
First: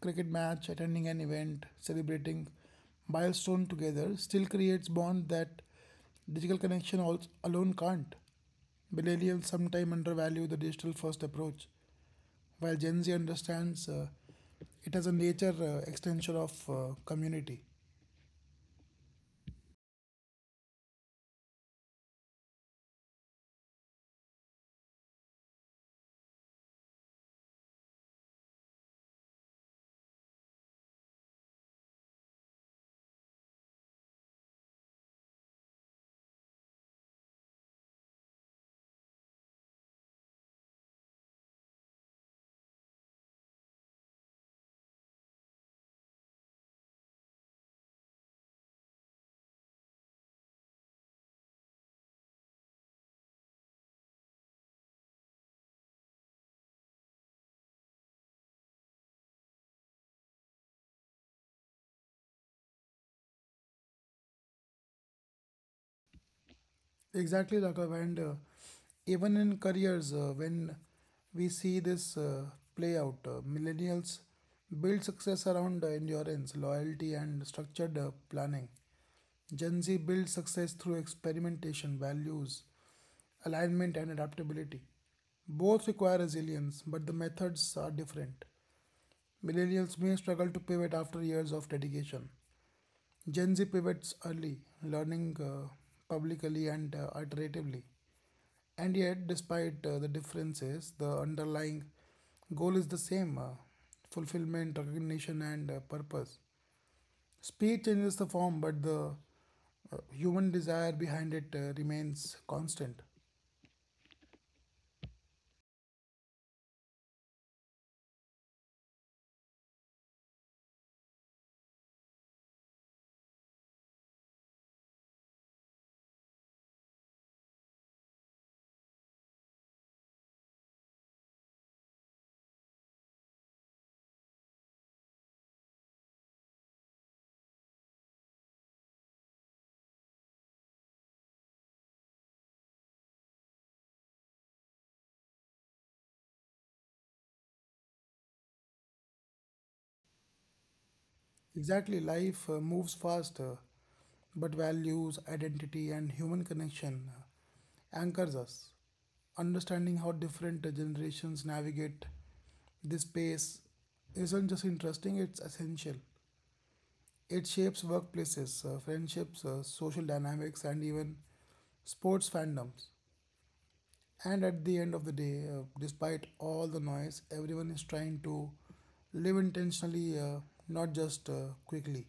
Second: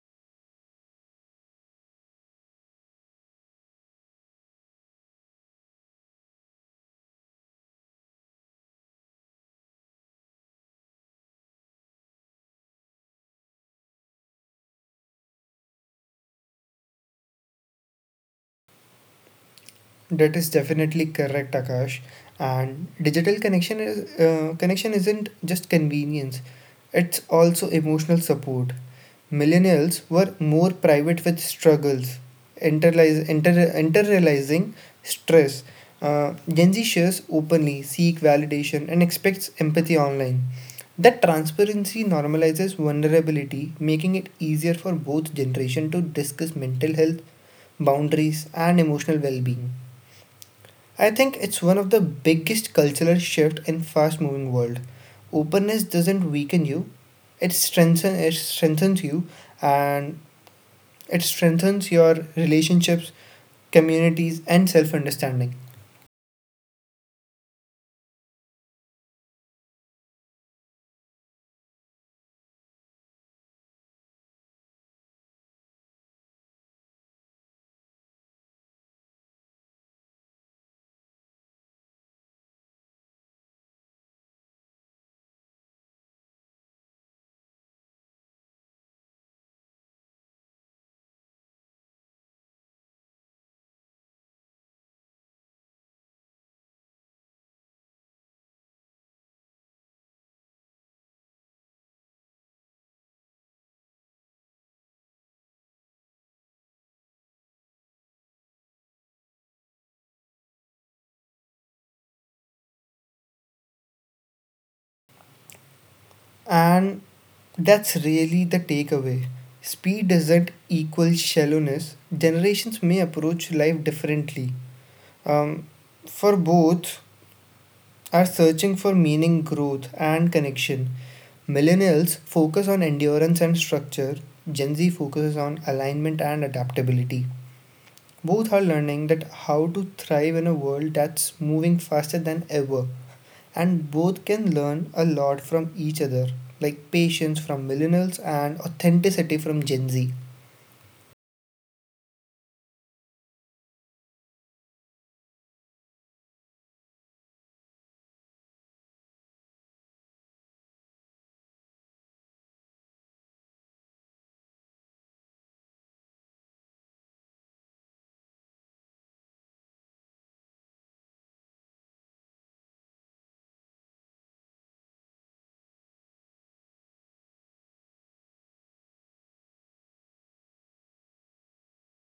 cricket match, attending an event, celebrating milestone together, still creates bond that digital connection al- alone can't. Millennials sometimes undervalue the digital first approach, while Gen Z understands uh, it as a nature uh, extension of uh, community. That is definitely correct, Akash. And digital connection is uh, connection isn't just convenience; it's also emotional support. Millennials were more private with struggles, internalize, inter, internalizing stress. Uh, Gen Z shares openly, seek validation, and expects empathy online. That transparency normalizes vulnerability, making it easier for both generation to discuss mental health, boundaries, and emotional well-being. I think it's one of the biggest cultural shift in fast moving world. Openness doesn't weaken you, it strengthens it strengthens you and it strengthens your relationships, communities and self-understanding. Exactly, Raghav. And uh, even in careers, uh, when we see this uh, play out, uh, millennials build success around uh, endurance, loyalty, and structured uh, planning. Gen Z builds success through experimentation, values, alignment, and adaptability. Both require resilience, but the methods are different. Millennials may struggle to pivot after years of dedication. Gen Z pivots early, learning uh, publicly and uh, iteratively. And yet, despite uh, the differences, the underlying goal is the same, uh, fulfillment, recognition, and uh, purpose. Speed changes the form, but the uh, human desire behind it uh, remains constant. And that's really the takeaway. Speed doesn't equal shallowness. Generations may approach life differently. Um, for both are searching for meaning, growth, and connection. Millennials focus on endurance and structure, Gen Z focuses on alignment and adaptability. Both are learning that how to thrive in a world that's moving faster than ever, and both can learn a lot from each other, like patience from millennials and authenticity from Gen Z. Exactly, life uh, moves fast, uh, but values, identity, and human connection uh, anchors us. Understanding how different uh, generations navigate this space isn't just interesting, it's essential. It shapes workplaces, uh, friendships, uh, social dynamics, and even sports fandoms. And at the end of the day, uh, despite all the noise, everyone is trying to live intentionally, uh, not just uh, quickly.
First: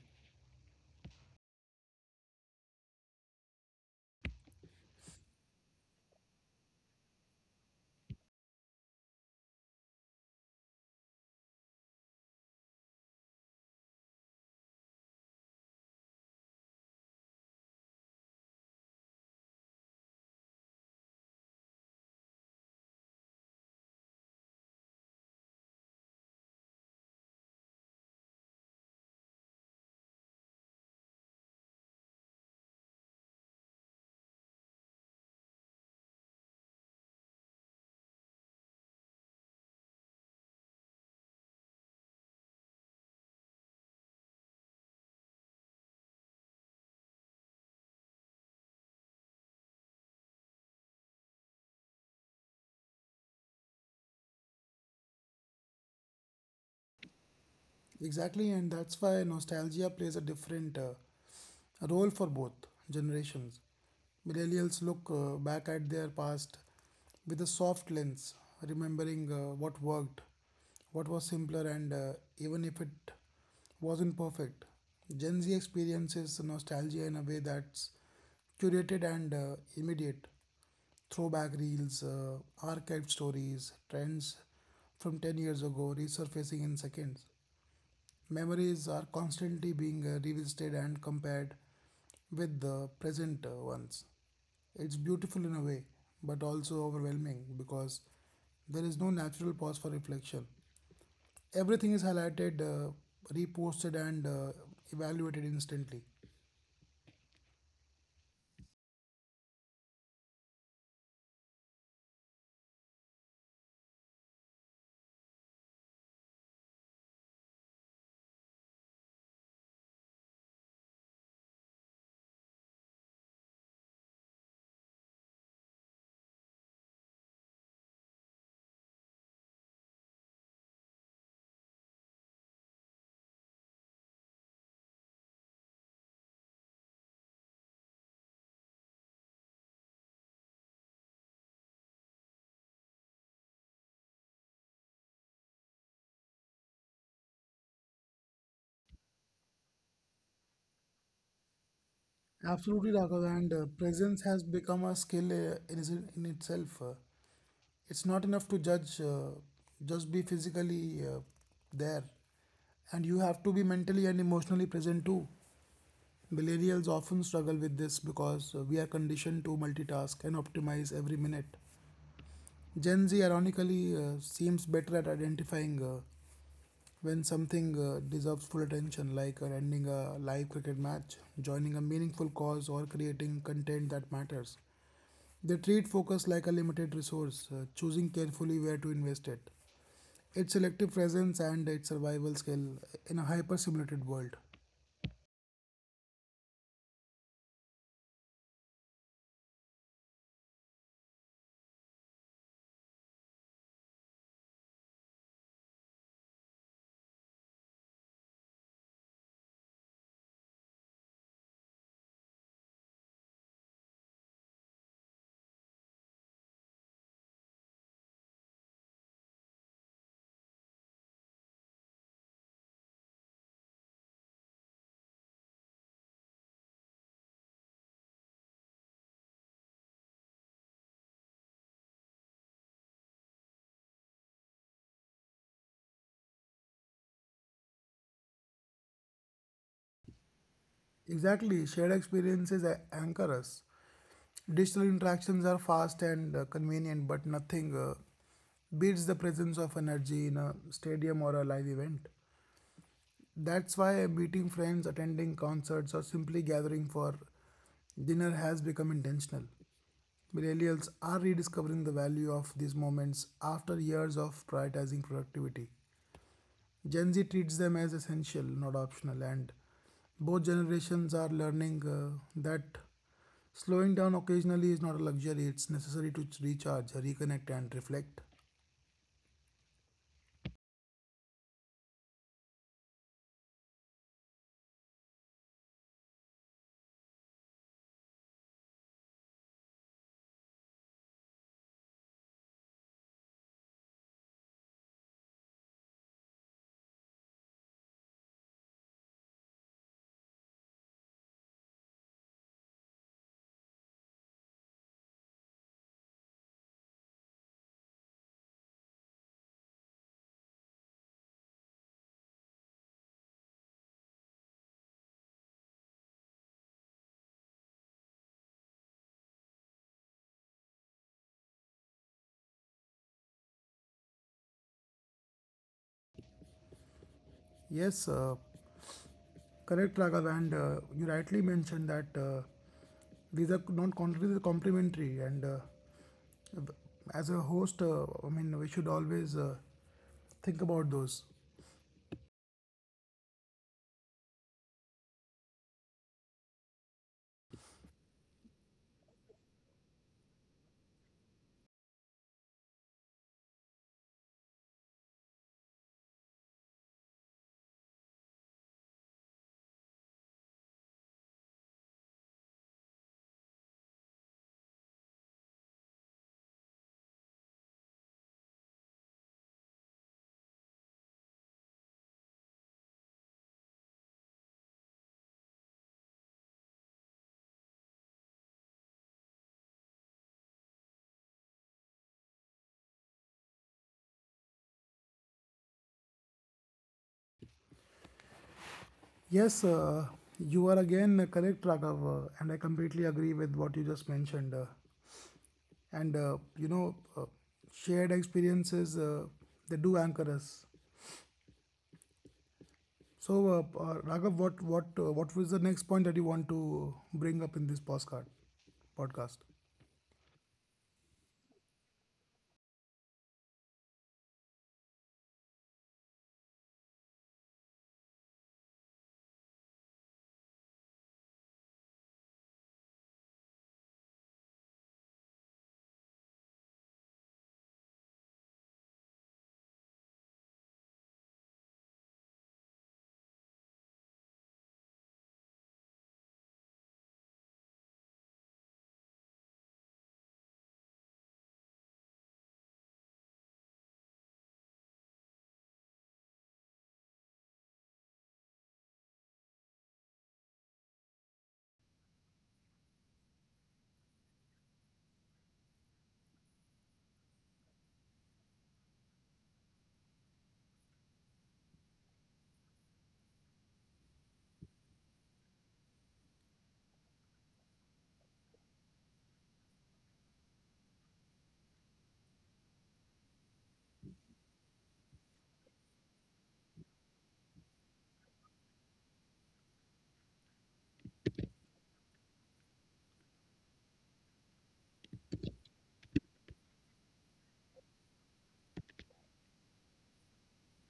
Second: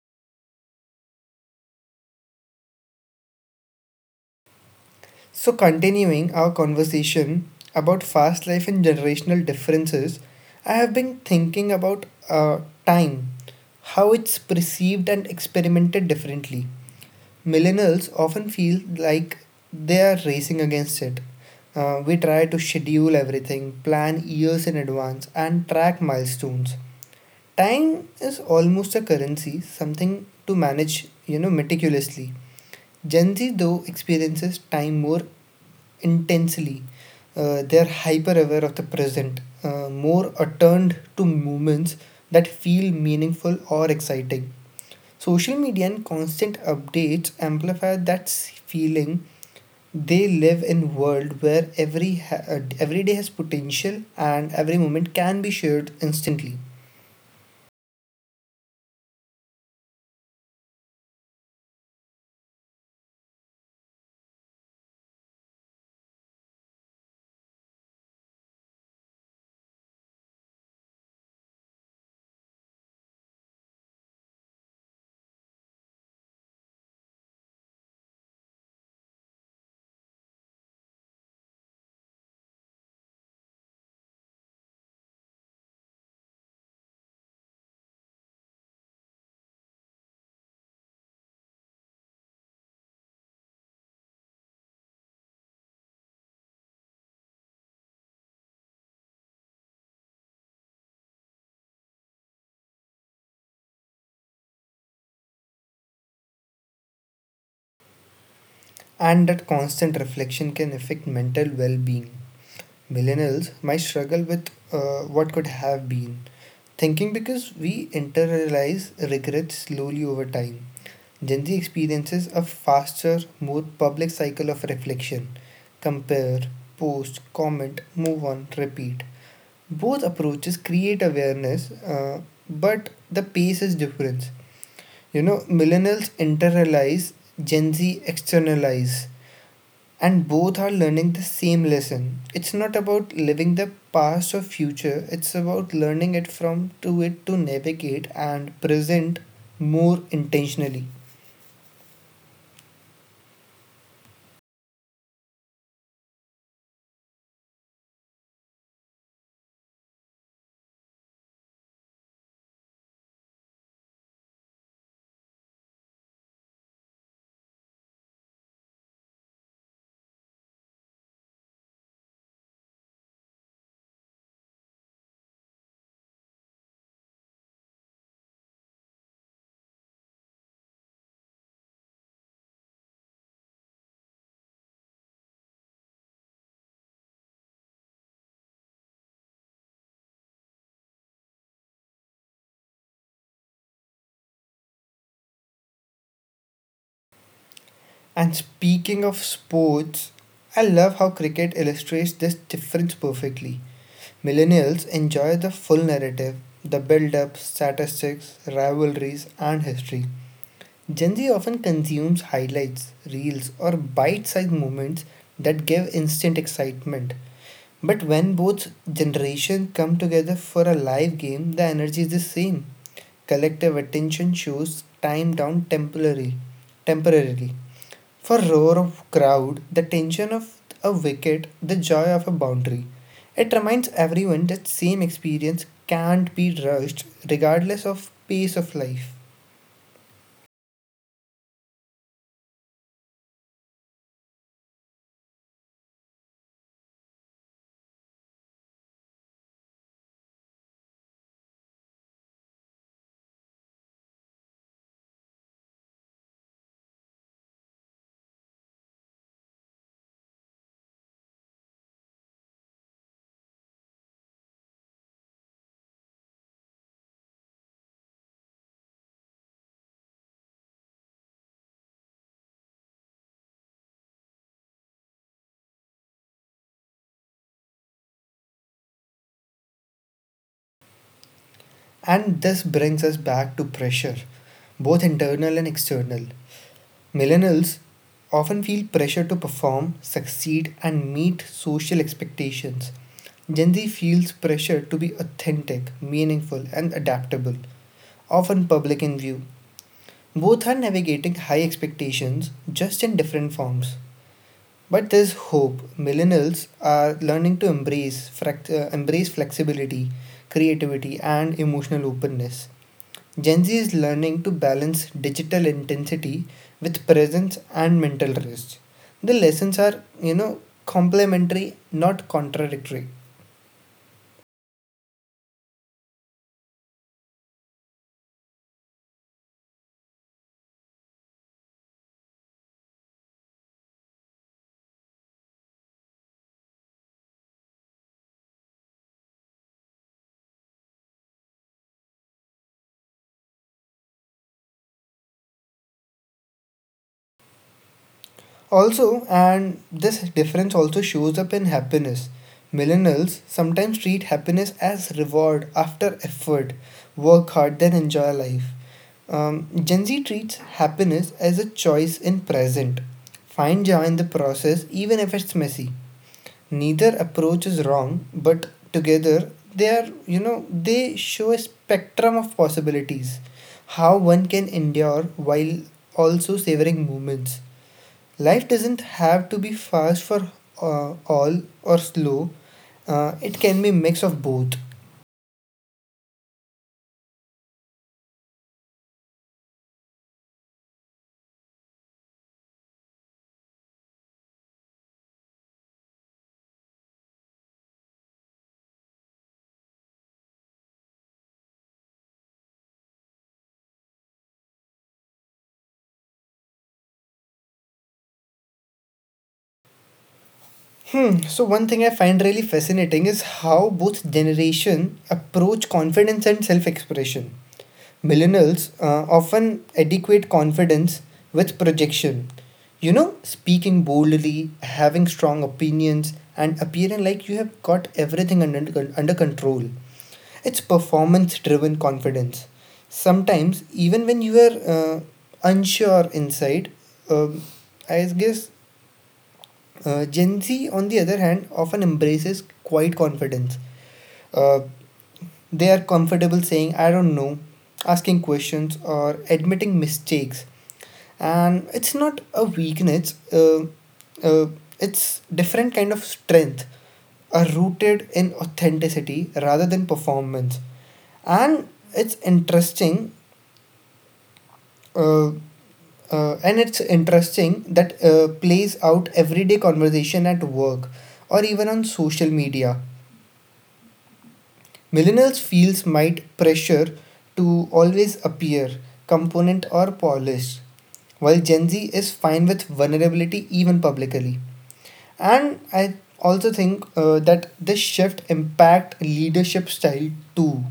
So, continuing our conversation about fast life and generational differences, I have been thinking about uh, time, how it's perceived and experimented differently. Millennials often feel like they are racing against it. Uh, we try to schedule everything, plan years in advance, and track milestones. Time is almost a currency, something to manage, you know, meticulously. Gen Z though experiences time more intensely. Uh, they are hyper aware of the present, uh, more attuned to moments that feel meaningful or exciting. Social media and constant updates amplify that feeling. They live in a world where every ha- uh, every day has potential and every moment can be shared instantly. Exactly, and that's why nostalgia plays a different uh, role for both generations. Millennials look uh, back at their past with a soft lens, remembering uh, what worked, what was simpler, and uh, even if it wasn't perfect. Gen Z experiences nostalgia in a way that's curated and uh, immediate. Throwback reels, uh, archived stories, trends from ten years ago resurfacing in seconds. Memories are constantly being uh, revisited and compared with the present uh, ones. It's beautiful in a way, but also overwhelming because there is no natural pause for reflection. Everything is highlighted, uh, reposted, and uh, evaluated instantly. And that constant reflection can affect mental well-being. Millennials might struggle with uh, what could have been thinking because we internalize regrets slowly over time. Gen Z experiences a faster, more public cycle of reflection: compare, post, comment, move on, repeat. Both approaches create awareness, uh, but the pace is different. You know, millennials internalize, Gen Z externalize, and both are learning the same lesson. It's not about living the past or future, it's about learning it from to it to navigate and present more intentionally. Absolutely, Raghav, and uh, presence has become a skill uh, in, is- in itself. Uh, it's not enough to judge, uh, just be physically uh, there. And you have to be mentally and emotionally present too. Millennials often struggle with this because uh, we are conditioned to multitask and optimize every minute. Gen Z, ironically, uh, seems better at identifying uh, when something uh, deserves full attention, like uh, ending a live cricket match, joining a meaningful cause, or creating content that matters. They treat focus like a limited resource, uh, choosing carefully where to invest it. Its selective presence and its survival skill in a hyper simulated world. And speaking of sports, I love how cricket illustrates this difference perfectly. Millennials enjoy the full narrative, the build up, statistics, rivalries, and history. Gen Z often consumes highlights, reels, or bite sized moments that give instant excitement. But when both generations come together for a live game, the energy is the same. Collective attention shows time down temporarily. temporarily. For roar of crowd, the tension of a wicket, the joy of a boundary. It reminds everyone that same experience can't be rushed regardless of pace of life. Exactly, shared experiences anchor us. Digital interactions are fast and uh, convenient, but nothing uh, beats the presence of energy in a stadium or a live event. That's why meeting friends, attending concerts, or simply gathering for dinner has become intentional. Millennials are rediscovering the value of these moments after years of prioritizing productivity. Gen Z treats them as essential, not optional, and both generations are learning uh, that slowing down occasionally is not a luxury, it's necessary to recharge, reconnect, and reflect. And this brings us back to pressure, both internal and external. Millennials often feel pressure to perform, succeed, and meet social expectations. Gen Z feels pressure to be authentic, meaningful, and adaptable, often public in view. Both are navigating high expectations just in different forms. But there's hope. Millennials are learning to embrace frac- uh, embrace flexibility, creativity, and emotional openness. Gen Z is learning to balance digital intensity with presence and mental rest. The lessons are, you know, complementary, not contradictory. Yes, uh, correct, Raghav. And uh, you rightly mentioned that uh, these are not contrary, these are complementary. And uh, as a host, uh, I mean, we should always uh, think about those. Also, and this difference also shows up in happiness. Millennials sometimes treat happiness as reward after effort, work hard, then enjoy life. Um, Gen Z treats happiness as a choice in present. Find joy in the process, even if it's messy. Neither approach is wrong, but together they are, you know, they show a spectrum of possibilities. How one can endure while also savoring moments. Life doesn't have to be fast for uh, all or slow. Uh, it can be mix of both. Yes, uh, you are again correct, Raghav, uh, and I completely agree with what you just mentioned. Uh, and uh, you know, uh, Shared experiences uh, they do anchor us. So, uh, uh, Raghav, what what uh, what was the next point that you want to bring up in this postcard podcast? Hmm. So one thing I find really fascinating is how both generation approach confidence and self-expression. Millennials uh, often adequate confidence with projection. You know, speaking boldly, having strong opinions, and appearing like you have got everything under under control. It's performance driven confidence. Sometimes, even when you are uh, unsure inside, um, I guess uh, Gen Z, on the other hand, often embraces quiet confidence. Uh, they are comfortable saying, I don't know, asking questions, or admitting mistakes. And it's not a weakness, uh, uh, it's different kind of strength are rooted in authenticity rather than performance and it's interesting uh, Uh, and it's interesting that uh, plays out everyday conversation at work or even on social media. Millennials feels might pressure to always appear component or polished, while Gen Z is fine with vulnerability even publicly. And I also think uh, that this shift impact leadership style too.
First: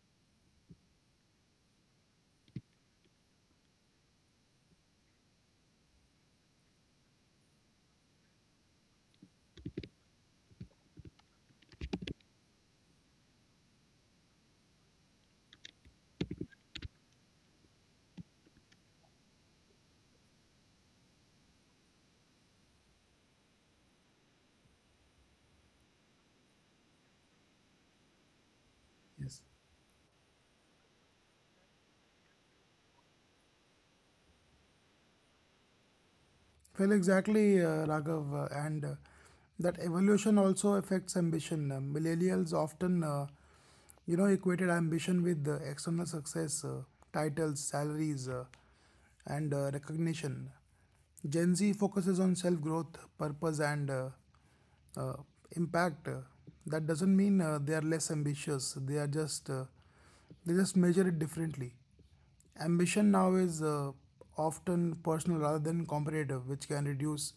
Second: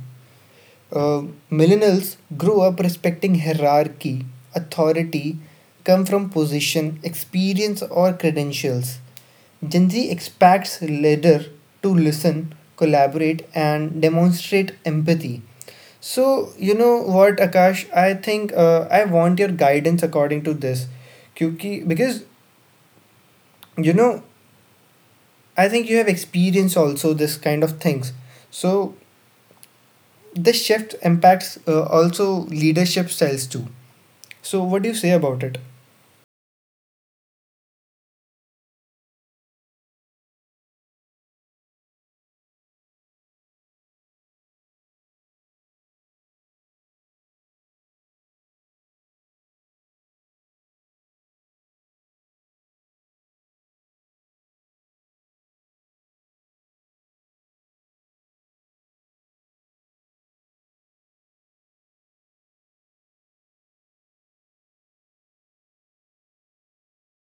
Uh, millennials grew up respecting hierarchy, authority, come from position, experience, or credentials. Gen Z expects leader to listen, collaborate, and demonstrate empathy. So you know what, Akash? I think uh, I want your guidance according to this, क्योंकि because you know I think you have experienced also this kind of things. So Yes. this shift impacts uh, also leadership styles too. So, what do you say about it? Well, exactly, uh, Raghav, uh, and uh, that evolution also affects ambition. Uh, millennials often, uh, you know, equated ambition with uh, external success, uh, titles, salaries, uh, and uh, recognition. Gen Z focuses on self growth, purpose, and uh, uh, impact. Uh, That doesn't mean uh, they are less ambitious. They are just uh, they just measure it differently. Ambition now is uh, often personal rather than competitive, which can reduce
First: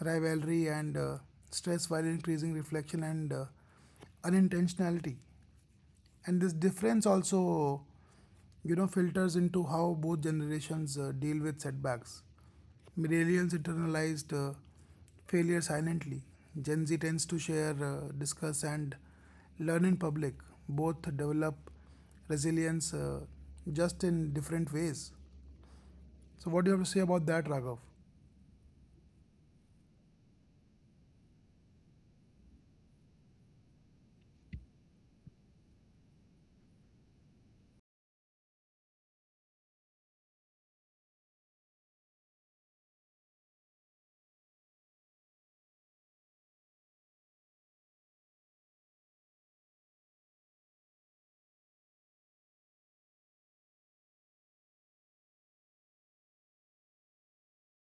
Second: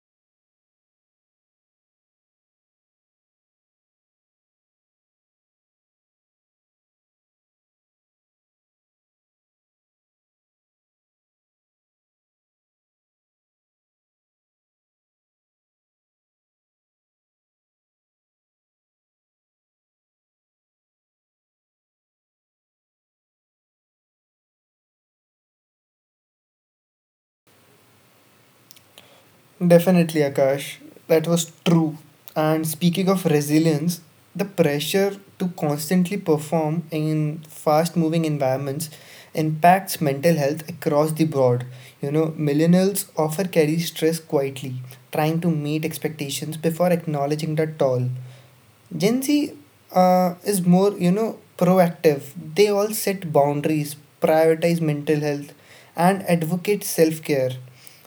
rivalry and uh, stress while increasing reflection and uh, unintentionality. And this difference also, you know, filters into how both generations uh, deal with setbacks. Millennials internalized uh, failure silently. Gen Z tends to share, uh, discuss, and learn in public. Both develop resilience, uh, just in different ways. So, what do you have to say about that, Raghav? Definitely, Akash, that was true. And speaking of resilience, the pressure to constantly perform in fast moving environments impacts mental health across the board. You know, millennials often carry stress quietly, trying to meet expectations before acknowledging the toll. Gen Z uh, is more, you know, proactive. They all set boundaries, prioritize mental health, and advocate self care.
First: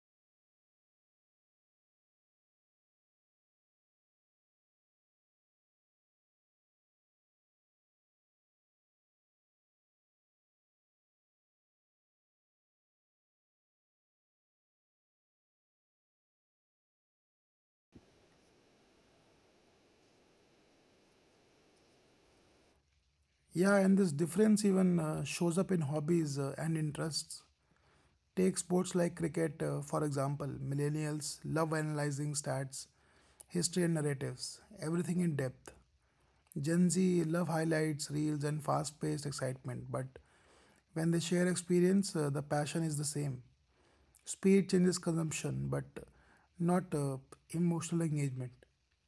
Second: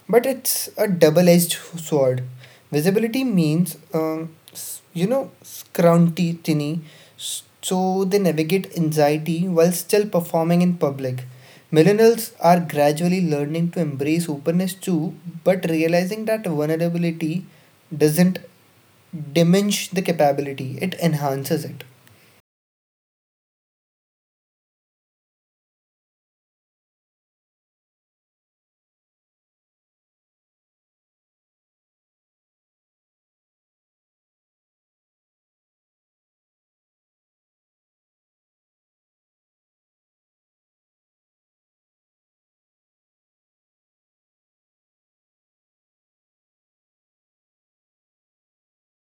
But it's a double edged sword. Visibility means, um, s- you know, scrunty tinny, s- so they navigate anxiety while still performing in public. Millennials are gradually learning to embrace openness too, but realizing that vulnerability doesn't diminish the capability, it enhances it. Yeah, and this difference even uh, shows up in hobbies uh, and interests. Take sports like cricket, uh, for example. Millennials love analyzing stats, history, and narratives, everything in depth. Gen Z love highlights, reels, and fast paced excitement, but when they share experience, uh, the passion is the same. Speed changes consumption, but not uh, emotional engagement.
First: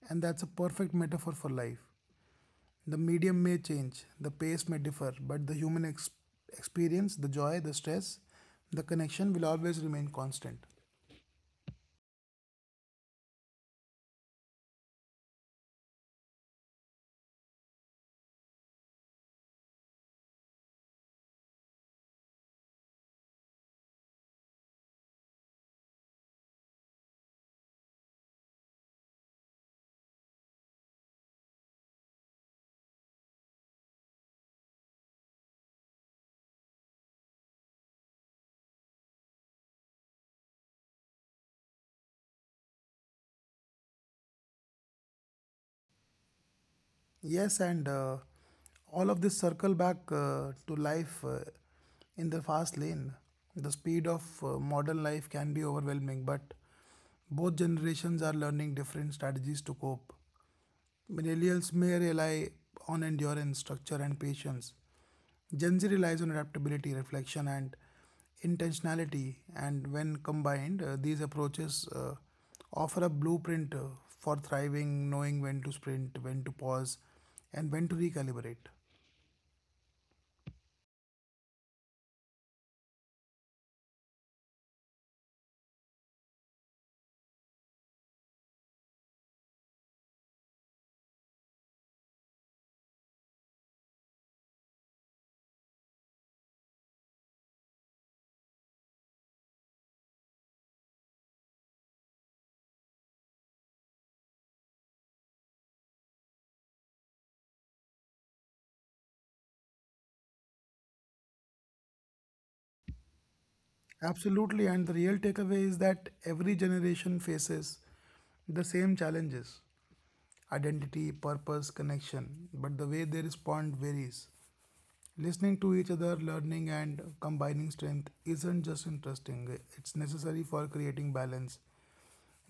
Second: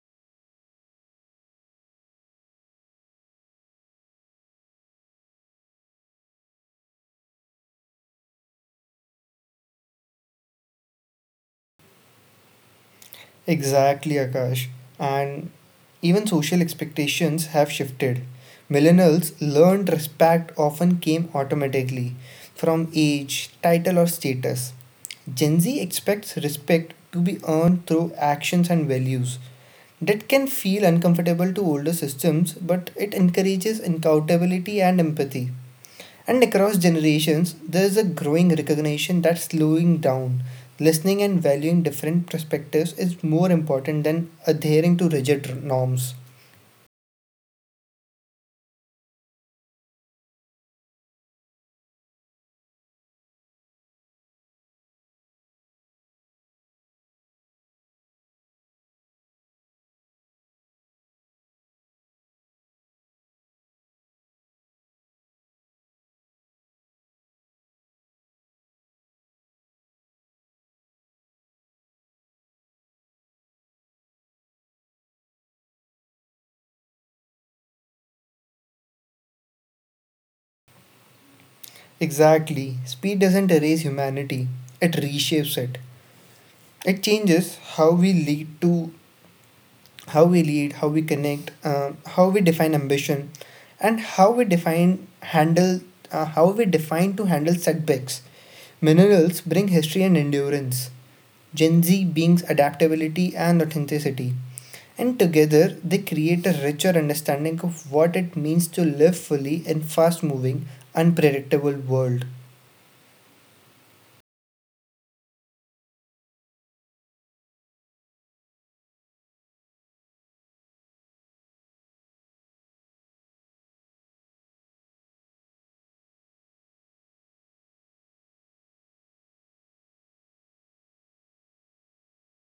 And that's a perfect metaphor for life. The medium may change, the pace may differ, but the human ex- experience, the joy, the stress, the connection will always remain constant. Exactly, Akash. And even social expectations have shifted. Millennials learned respect often came automatically from age, title, or status. Gen Z expects respect to be earned through actions and values. That can feel uncomfortable to older systems, but it encourages accountability and empathy. And across generations, there is a growing recognition that slowing down, listening, and valuing different perspectives is more important than adhering to rigid norms. Yes, and uh, all of this circle back uh, to life uh, in the fast lane. The speed of uh, modern life can be overwhelming, but both generations are learning different strategies to cope. Millennials may rely on endurance, structure, and patience. Gen Z relies on adaptability, reflection, and intentionality, and when combined, uh, these approaches uh, offer a blueprint uh, for thriving, knowing when to sprint, when to pause, and when to recalibrate. Exactly. Speed doesn't erase humanity, it reshapes it. It changes how we lead to how we lead, how we connect, um, how we define ambition, and how we define handle uh, how we define to handle setbacks. Minerals bring history and endurance. Gen Z beings adaptability and authenticity. And together, they create a richer understanding of what it means to live fully in fast moving, unpredictable world. Absolutely, and the real takeaway is that every generation faces the same challenges: identity, purpose, connection, but the way they respond varies. Listening to each other, learning, and combining strength isn't just interesting, it's necessary for creating balance,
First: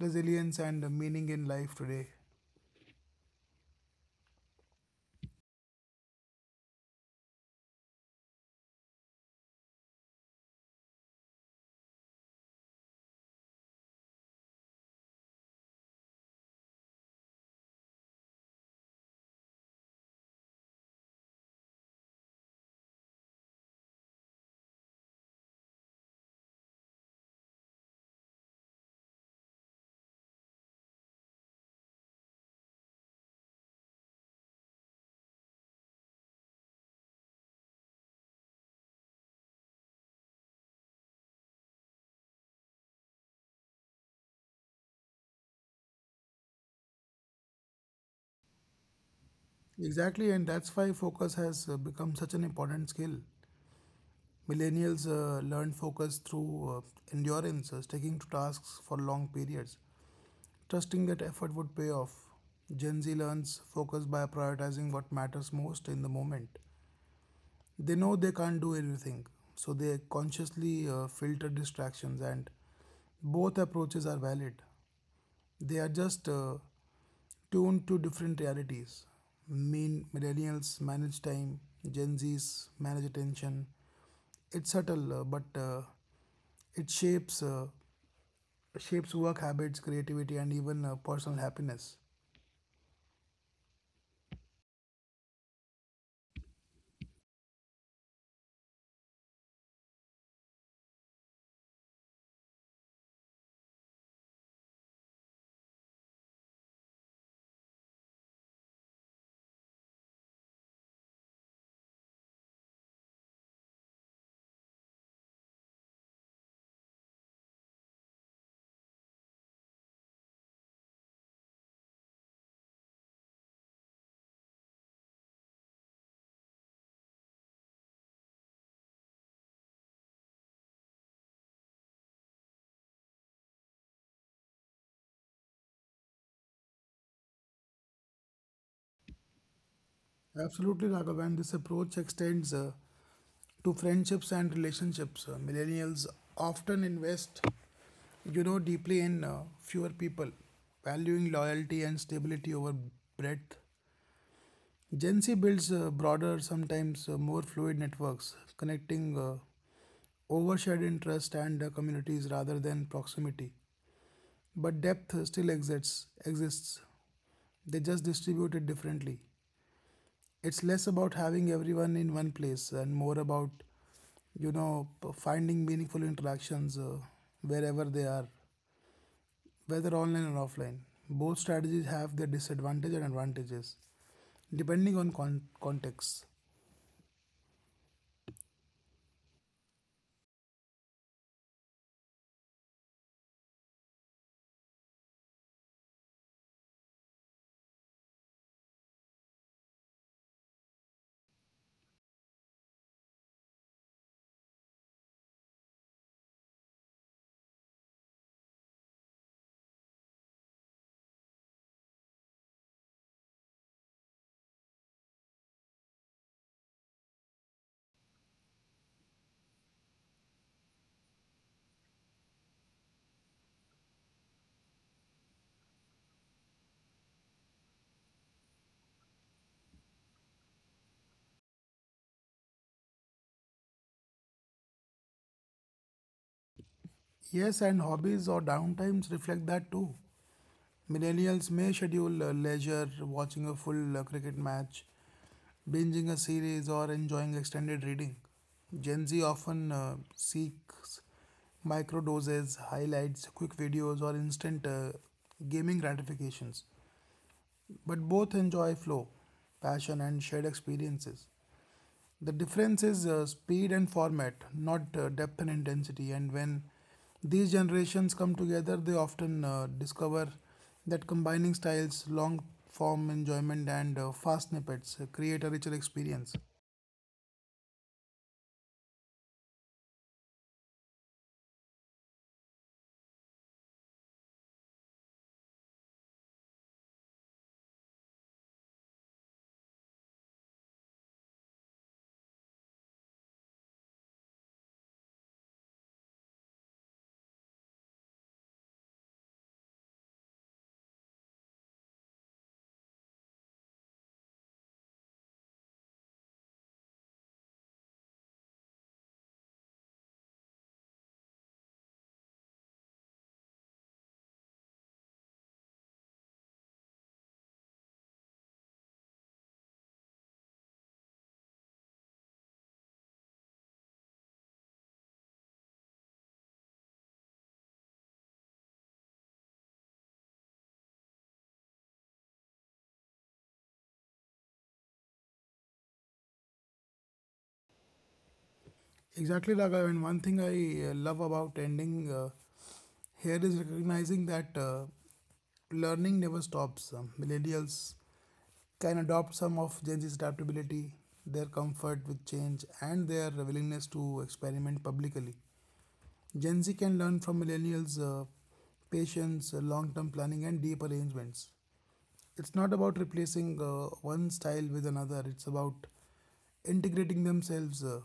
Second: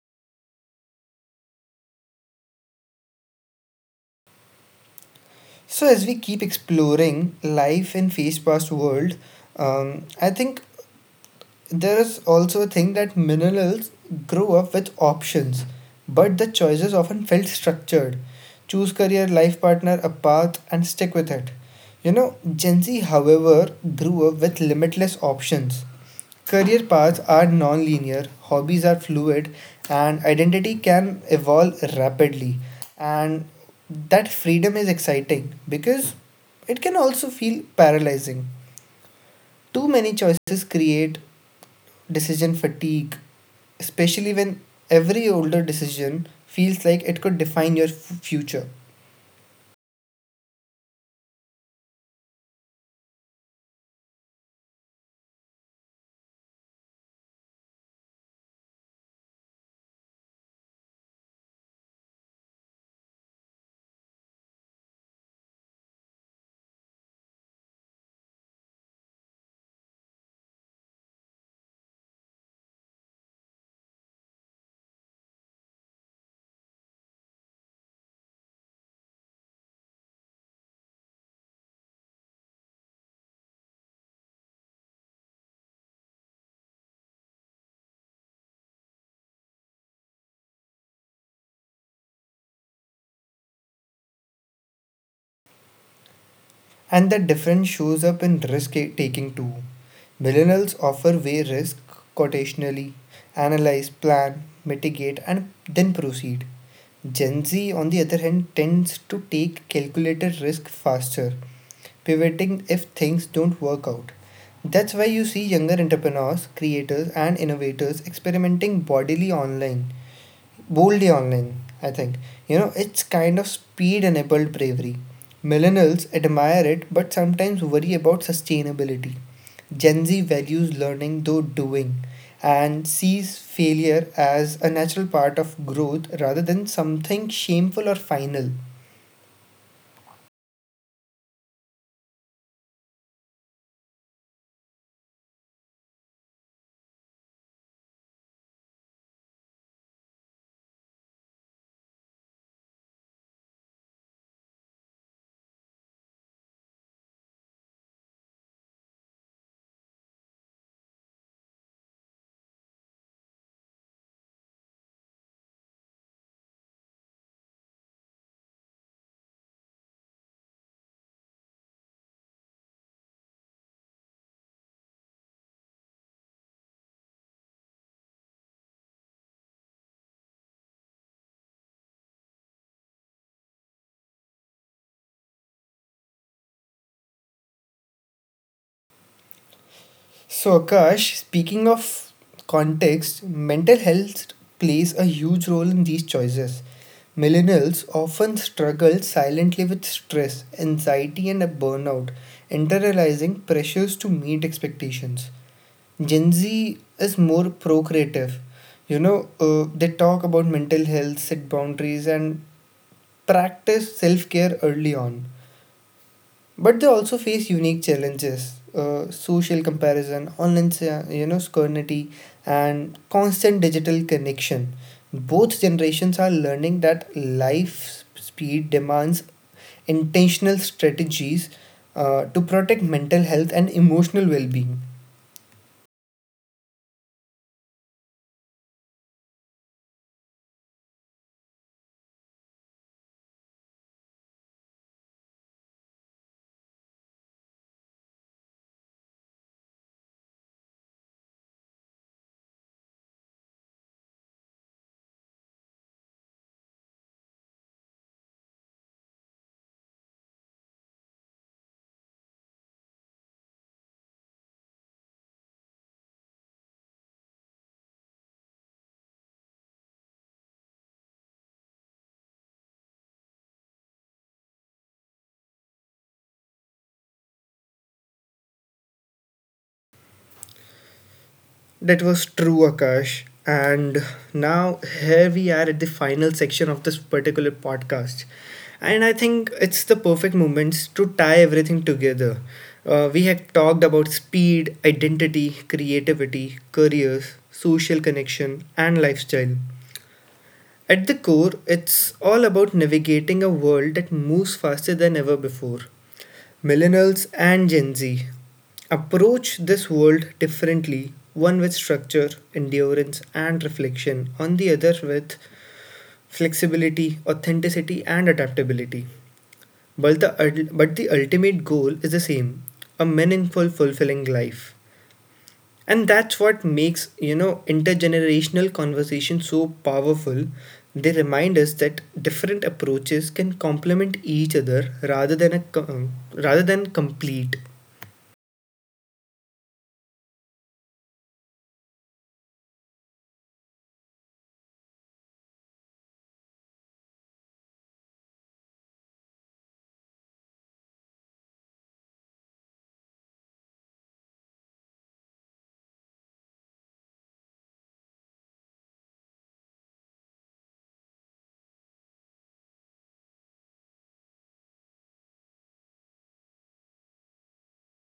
resilience, and meaning in life today. So as we keep exploring life in fast paced world, um, I think there is also a thing that millennials grew up with options, but the choices often felt structured. Choose career, life partner, a path, and stick with it. You know, Gen Z, however, grew up with limitless options. Career paths are non linear, hobbies are fluid, and identity can evolve rapidly. And that freedom is exciting because it can also feel paralyzing. Too many choices create decision fatigue, especially when every older decision feels like it could define your f- future. Exactly, and that's why focus has uh, become such an important skill. Millennials uh, learn focus through uh, endurance, uh, sticking to tasks for long periods, trusting that effort would pay off. Gen Z learns focus by prioritizing what matters most in the moment. They know they can't do everything, so they consciously uh, filter distractions, and both approaches are valid. They are just uh, tuned to different realities. Mean millennials manage time, Gen Zs manage attention. It's subtle, uh, but uh, it shapes uh, shapes work habits, creativity, and even uh, personal happiness. And that difference shows up in risk taking too. Millennials offer weigh risk quotationally, analyze, plan, mitigate, and then proceed. Gen Z, on the other hand, tends to take calculated risk faster, pivoting if things don't work out. That's why you see younger entrepreneurs, creators, and innovators experimenting bodily online, boldly online, I think. You know, it's kind of speed enabled bravery. Millennials admire it but sometimes worry about sustainability. Gen Z values learning though doing and sees failure as a natural part of growth rather than something shameful or final. Absolutely, Raghav. And this approach extends uh, to friendships and relationships. Uh, millennials often invest, you know, deeply in uh, fewer people, valuing loyalty and stability over breadth. Gen Z builds uh, broader, sometimes uh, more fluid networks, connecting uh, overshared interest and uh, communities rather than proximity. But depth uh, still exists. Exists. They just distribute it differently. It's less about having everyone in one place and more about, you know, p- finding meaningful interactions uh, wherever they are, whether online or offline. Both strategies have their disadvantages and advantages, depending on con- context. So, Akash, speaking of context, mental health plays a huge role in these choices. Millennials often struggle silently with stress, anxiety, and a burnout, internalizing pressures to meet expectations. Gen Z is more procreative. You know, uh, they talk about mental health, set boundaries, and practice self care early on. But they also face unique challenges uh, social comparison, online sa- you know, scrutiny, and constant digital connection. Both generations are learning that life speed demands intentional strategies uh, to protect mental health and emotional well being. Yes, and hobbies or downtimes reflect that too. Millennials may schedule uh, leisure, watching a full uh, cricket match, binging a series, or enjoying extended reading. Gen Z often uh, seeks micro doses, highlights, quick videos, or instant uh, gaming gratifications. But both enjoy flow, passion, and shared experiences. The difference is uh, speed and format, not uh, depth and intensity. And when these generations come together, they often uh, discover that combining styles, long form enjoyment, and uh, fast snippets uh, create a richer experience. That was true, Akash. And now here we are at the final section of this particular podcast. And I think it's the perfect moments to tie everything together. Uh, we have talked about speed, identity, creativity, careers, social connection, and lifestyle. At the core, it's all about navigating a world that moves faster than ever before. Millennials and Gen Z approach this world differently one with structure, endurance, and reflection, on the other with flexibility, authenticity, and adaptability. But the, but the ultimate goal is the same, a meaningful, fulfilling life. And that's what makes, you know, intergenerational conversation so powerful. They remind us that different approaches can complement each other rather than a, co- rather than complete. Exactly, Raghav. And one thing I uh, love about ending uh, here is recognizing that uh, learning never stops. Um, millennials can adopt some of Gen Z's adaptability, their comfort with change, and their willingness to experiment publicly. Gen Z can learn from millennials uh, patience, uh, long term planning, and deep arrangements. It's not about replacing uh, one style with another, it's about integrating themselves. Uh,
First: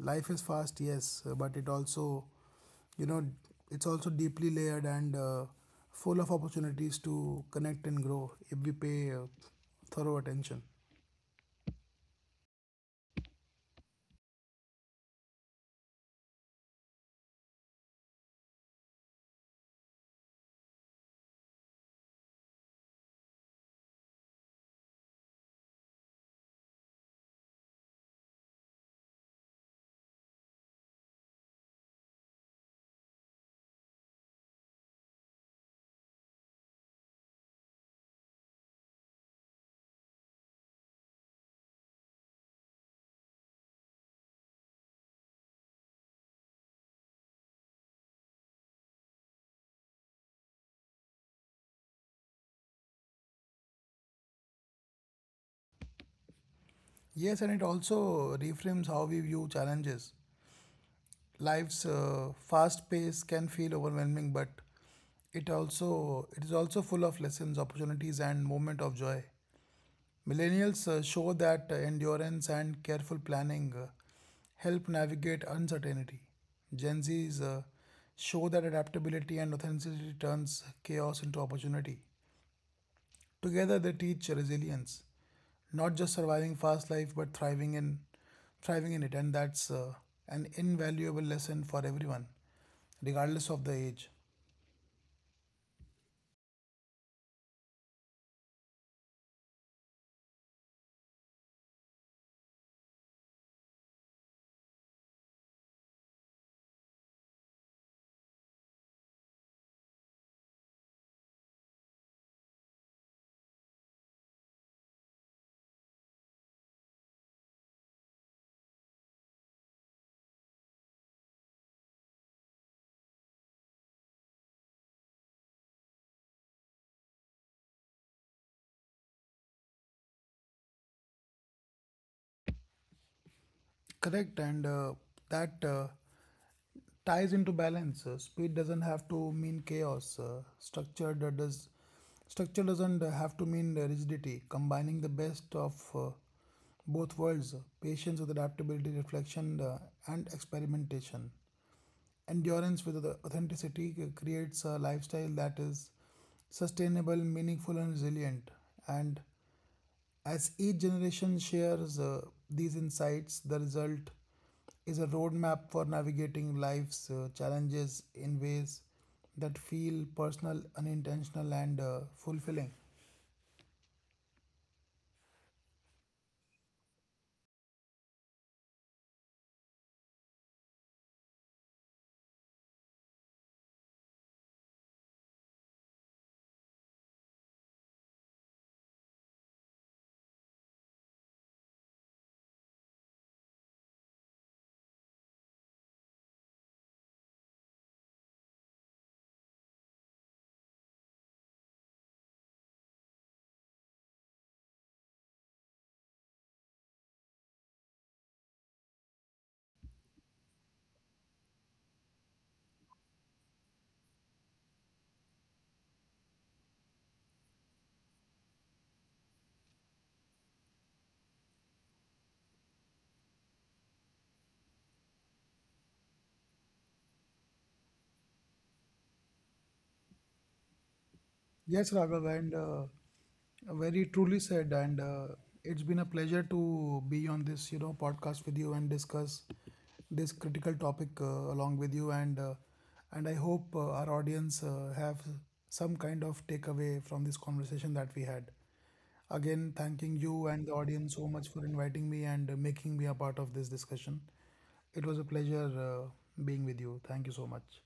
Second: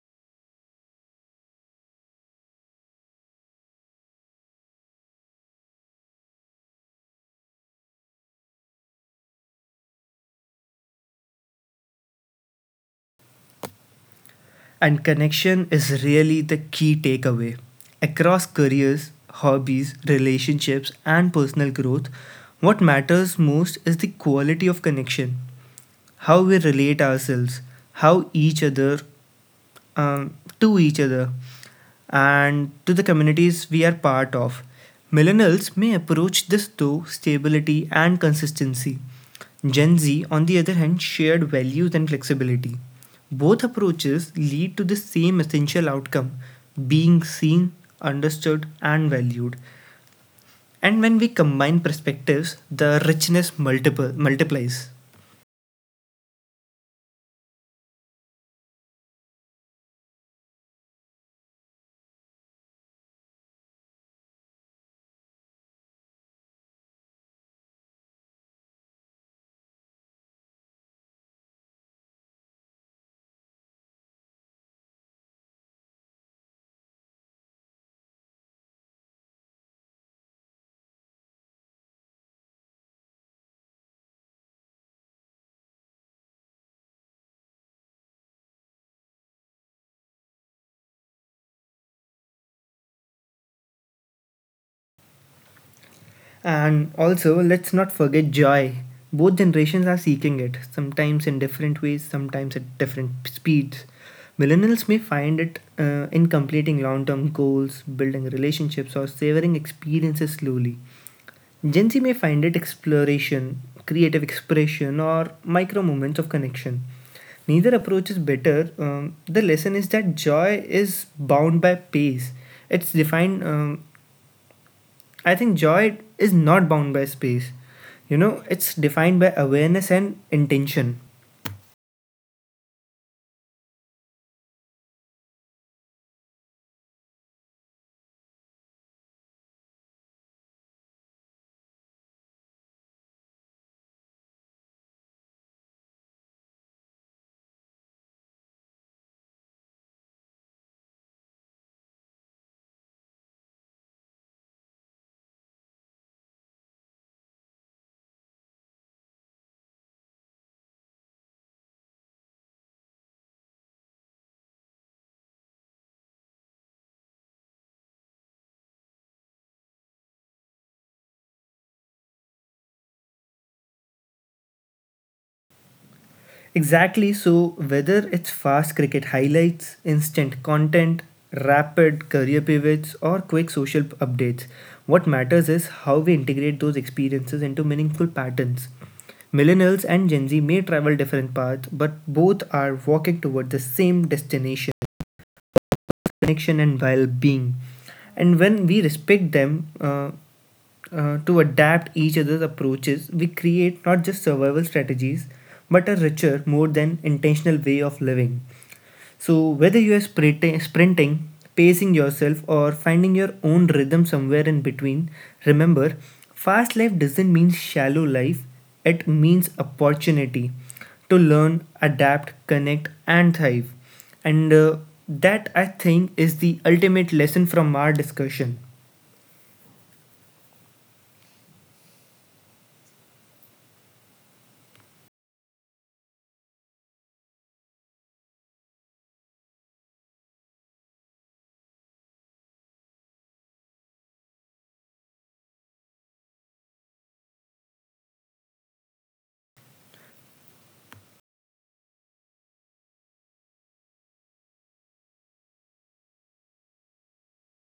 life is fast, yes, uh, but it also, you know, it's also deeply layered and uh, full of opportunities to connect and grow if we pay uh, thorough attention. And connection is really the key takeaway. Across careers, hobbies, relationships, and personal growth, what matters most is the quality of connection, how we relate ourselves, how each other um, to each other and to the communities we are part of. Millennials may approach this through stability and consistency. Gen Z, on the other hand, shared values and flexibility. Both approaches lead to the same essential outcome, being seen, understood, and valued. And when we combine perspectives, the richness multiple, multiplies. Yes, and it also reframes how we view challenges. Life's uh, fast pace can feel overwhelming, but it also it is also full of lessons, opportunities, and moment of joy. Millennials uh, show that uh, endurance and careful planning uh, help navigate uncertainty. Gen Zs uh, show that adaptability and authenticity turns chaos into opportunity. Together, they teach resilience, not just surviving fast life, but thriving in thriving in it, and that's uh, an invaluable lesson for everyone regardless of the age. And also, let's not forget joy. Both generations are seeking it, sometimes in different ways, sometimes at different speeds. Millennials may find it uh, in completing long term goals, building relationships, or savoring experiences slowly. Gen Z may find it exploration, creative expression, or micro moments of connection. Neither approach is better. Um, the lesson is that joy is bound by pace. It's defined um, I think joy is not bound by space. You know, it's defined by awareness and intention. Correct, and uh, that uh, ties into balance. Uh, speed doesn't have to mean chaos. Uh, structure do- does structure doesn't have to mean rigidity. Combining the best of uh, both worlds, uh, patience with adaptability, reflection, uh, and experimentation. Endurance with the authenticity c- creates a lifestyle that is sustainable, meaningful, and resilient. And as each generation shares uh, these insights, the result is a roadmap for navigating life's uh, challenges in ways that feel personal, unintentional, and uh, fulfilling. Exactly, so whether it's fast cricket highlights, instant content, rapid career pivots, or quick social updates, what matters is how we integrate those experiences into meaningful patterns. Millennials and Gen Z may travel different paths, but both are walking toward the same destination, connection and well being. And when we respect them, uh, uh, to adapt each other's approaches, we create not just survival strategies, but a richer, more than intentional way of living. So, whether you are sprinting, sprinting, pacing yourself, or finding your own rhythm somewhere in between, remember fast life doesn't mean shallow life, it means opportunity to learn, adapt, connect, and thrive. And uh, that I think is the ultimate lesson from our discussion. Yes, Raghav, and uh, very truly said. And uh, it's been a pleasure to be on this, you know, podcast with you and discuss this critical topic uh, along with you. And uh, and I hope uh, our audience uh, have some kind of takeaway from this conversation that we had. Again, thanking you and the audience so much for inviting me and uh, making me a part of this discussion. It was a pleasure uh, being with you. Thank you so much.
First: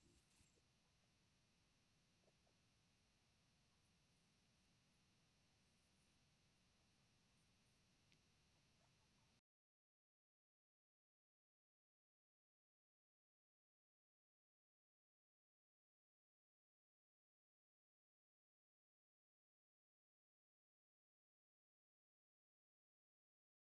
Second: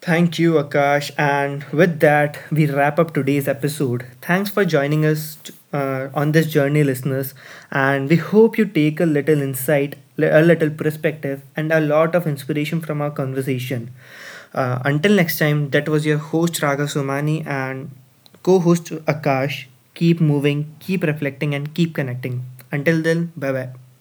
Thank you, Akash. And with that, we wrap up today's episode. Thanks for joining us uh, on this journey, listeners. And we hope you take a little insight, a little perspective, and a lot of inspiration from our conversation. Uh, until next time, that was your host, Raga Somani, and co host, Akash. Keep moving, keep reflecting, and keep connecting. Until then, bye bye.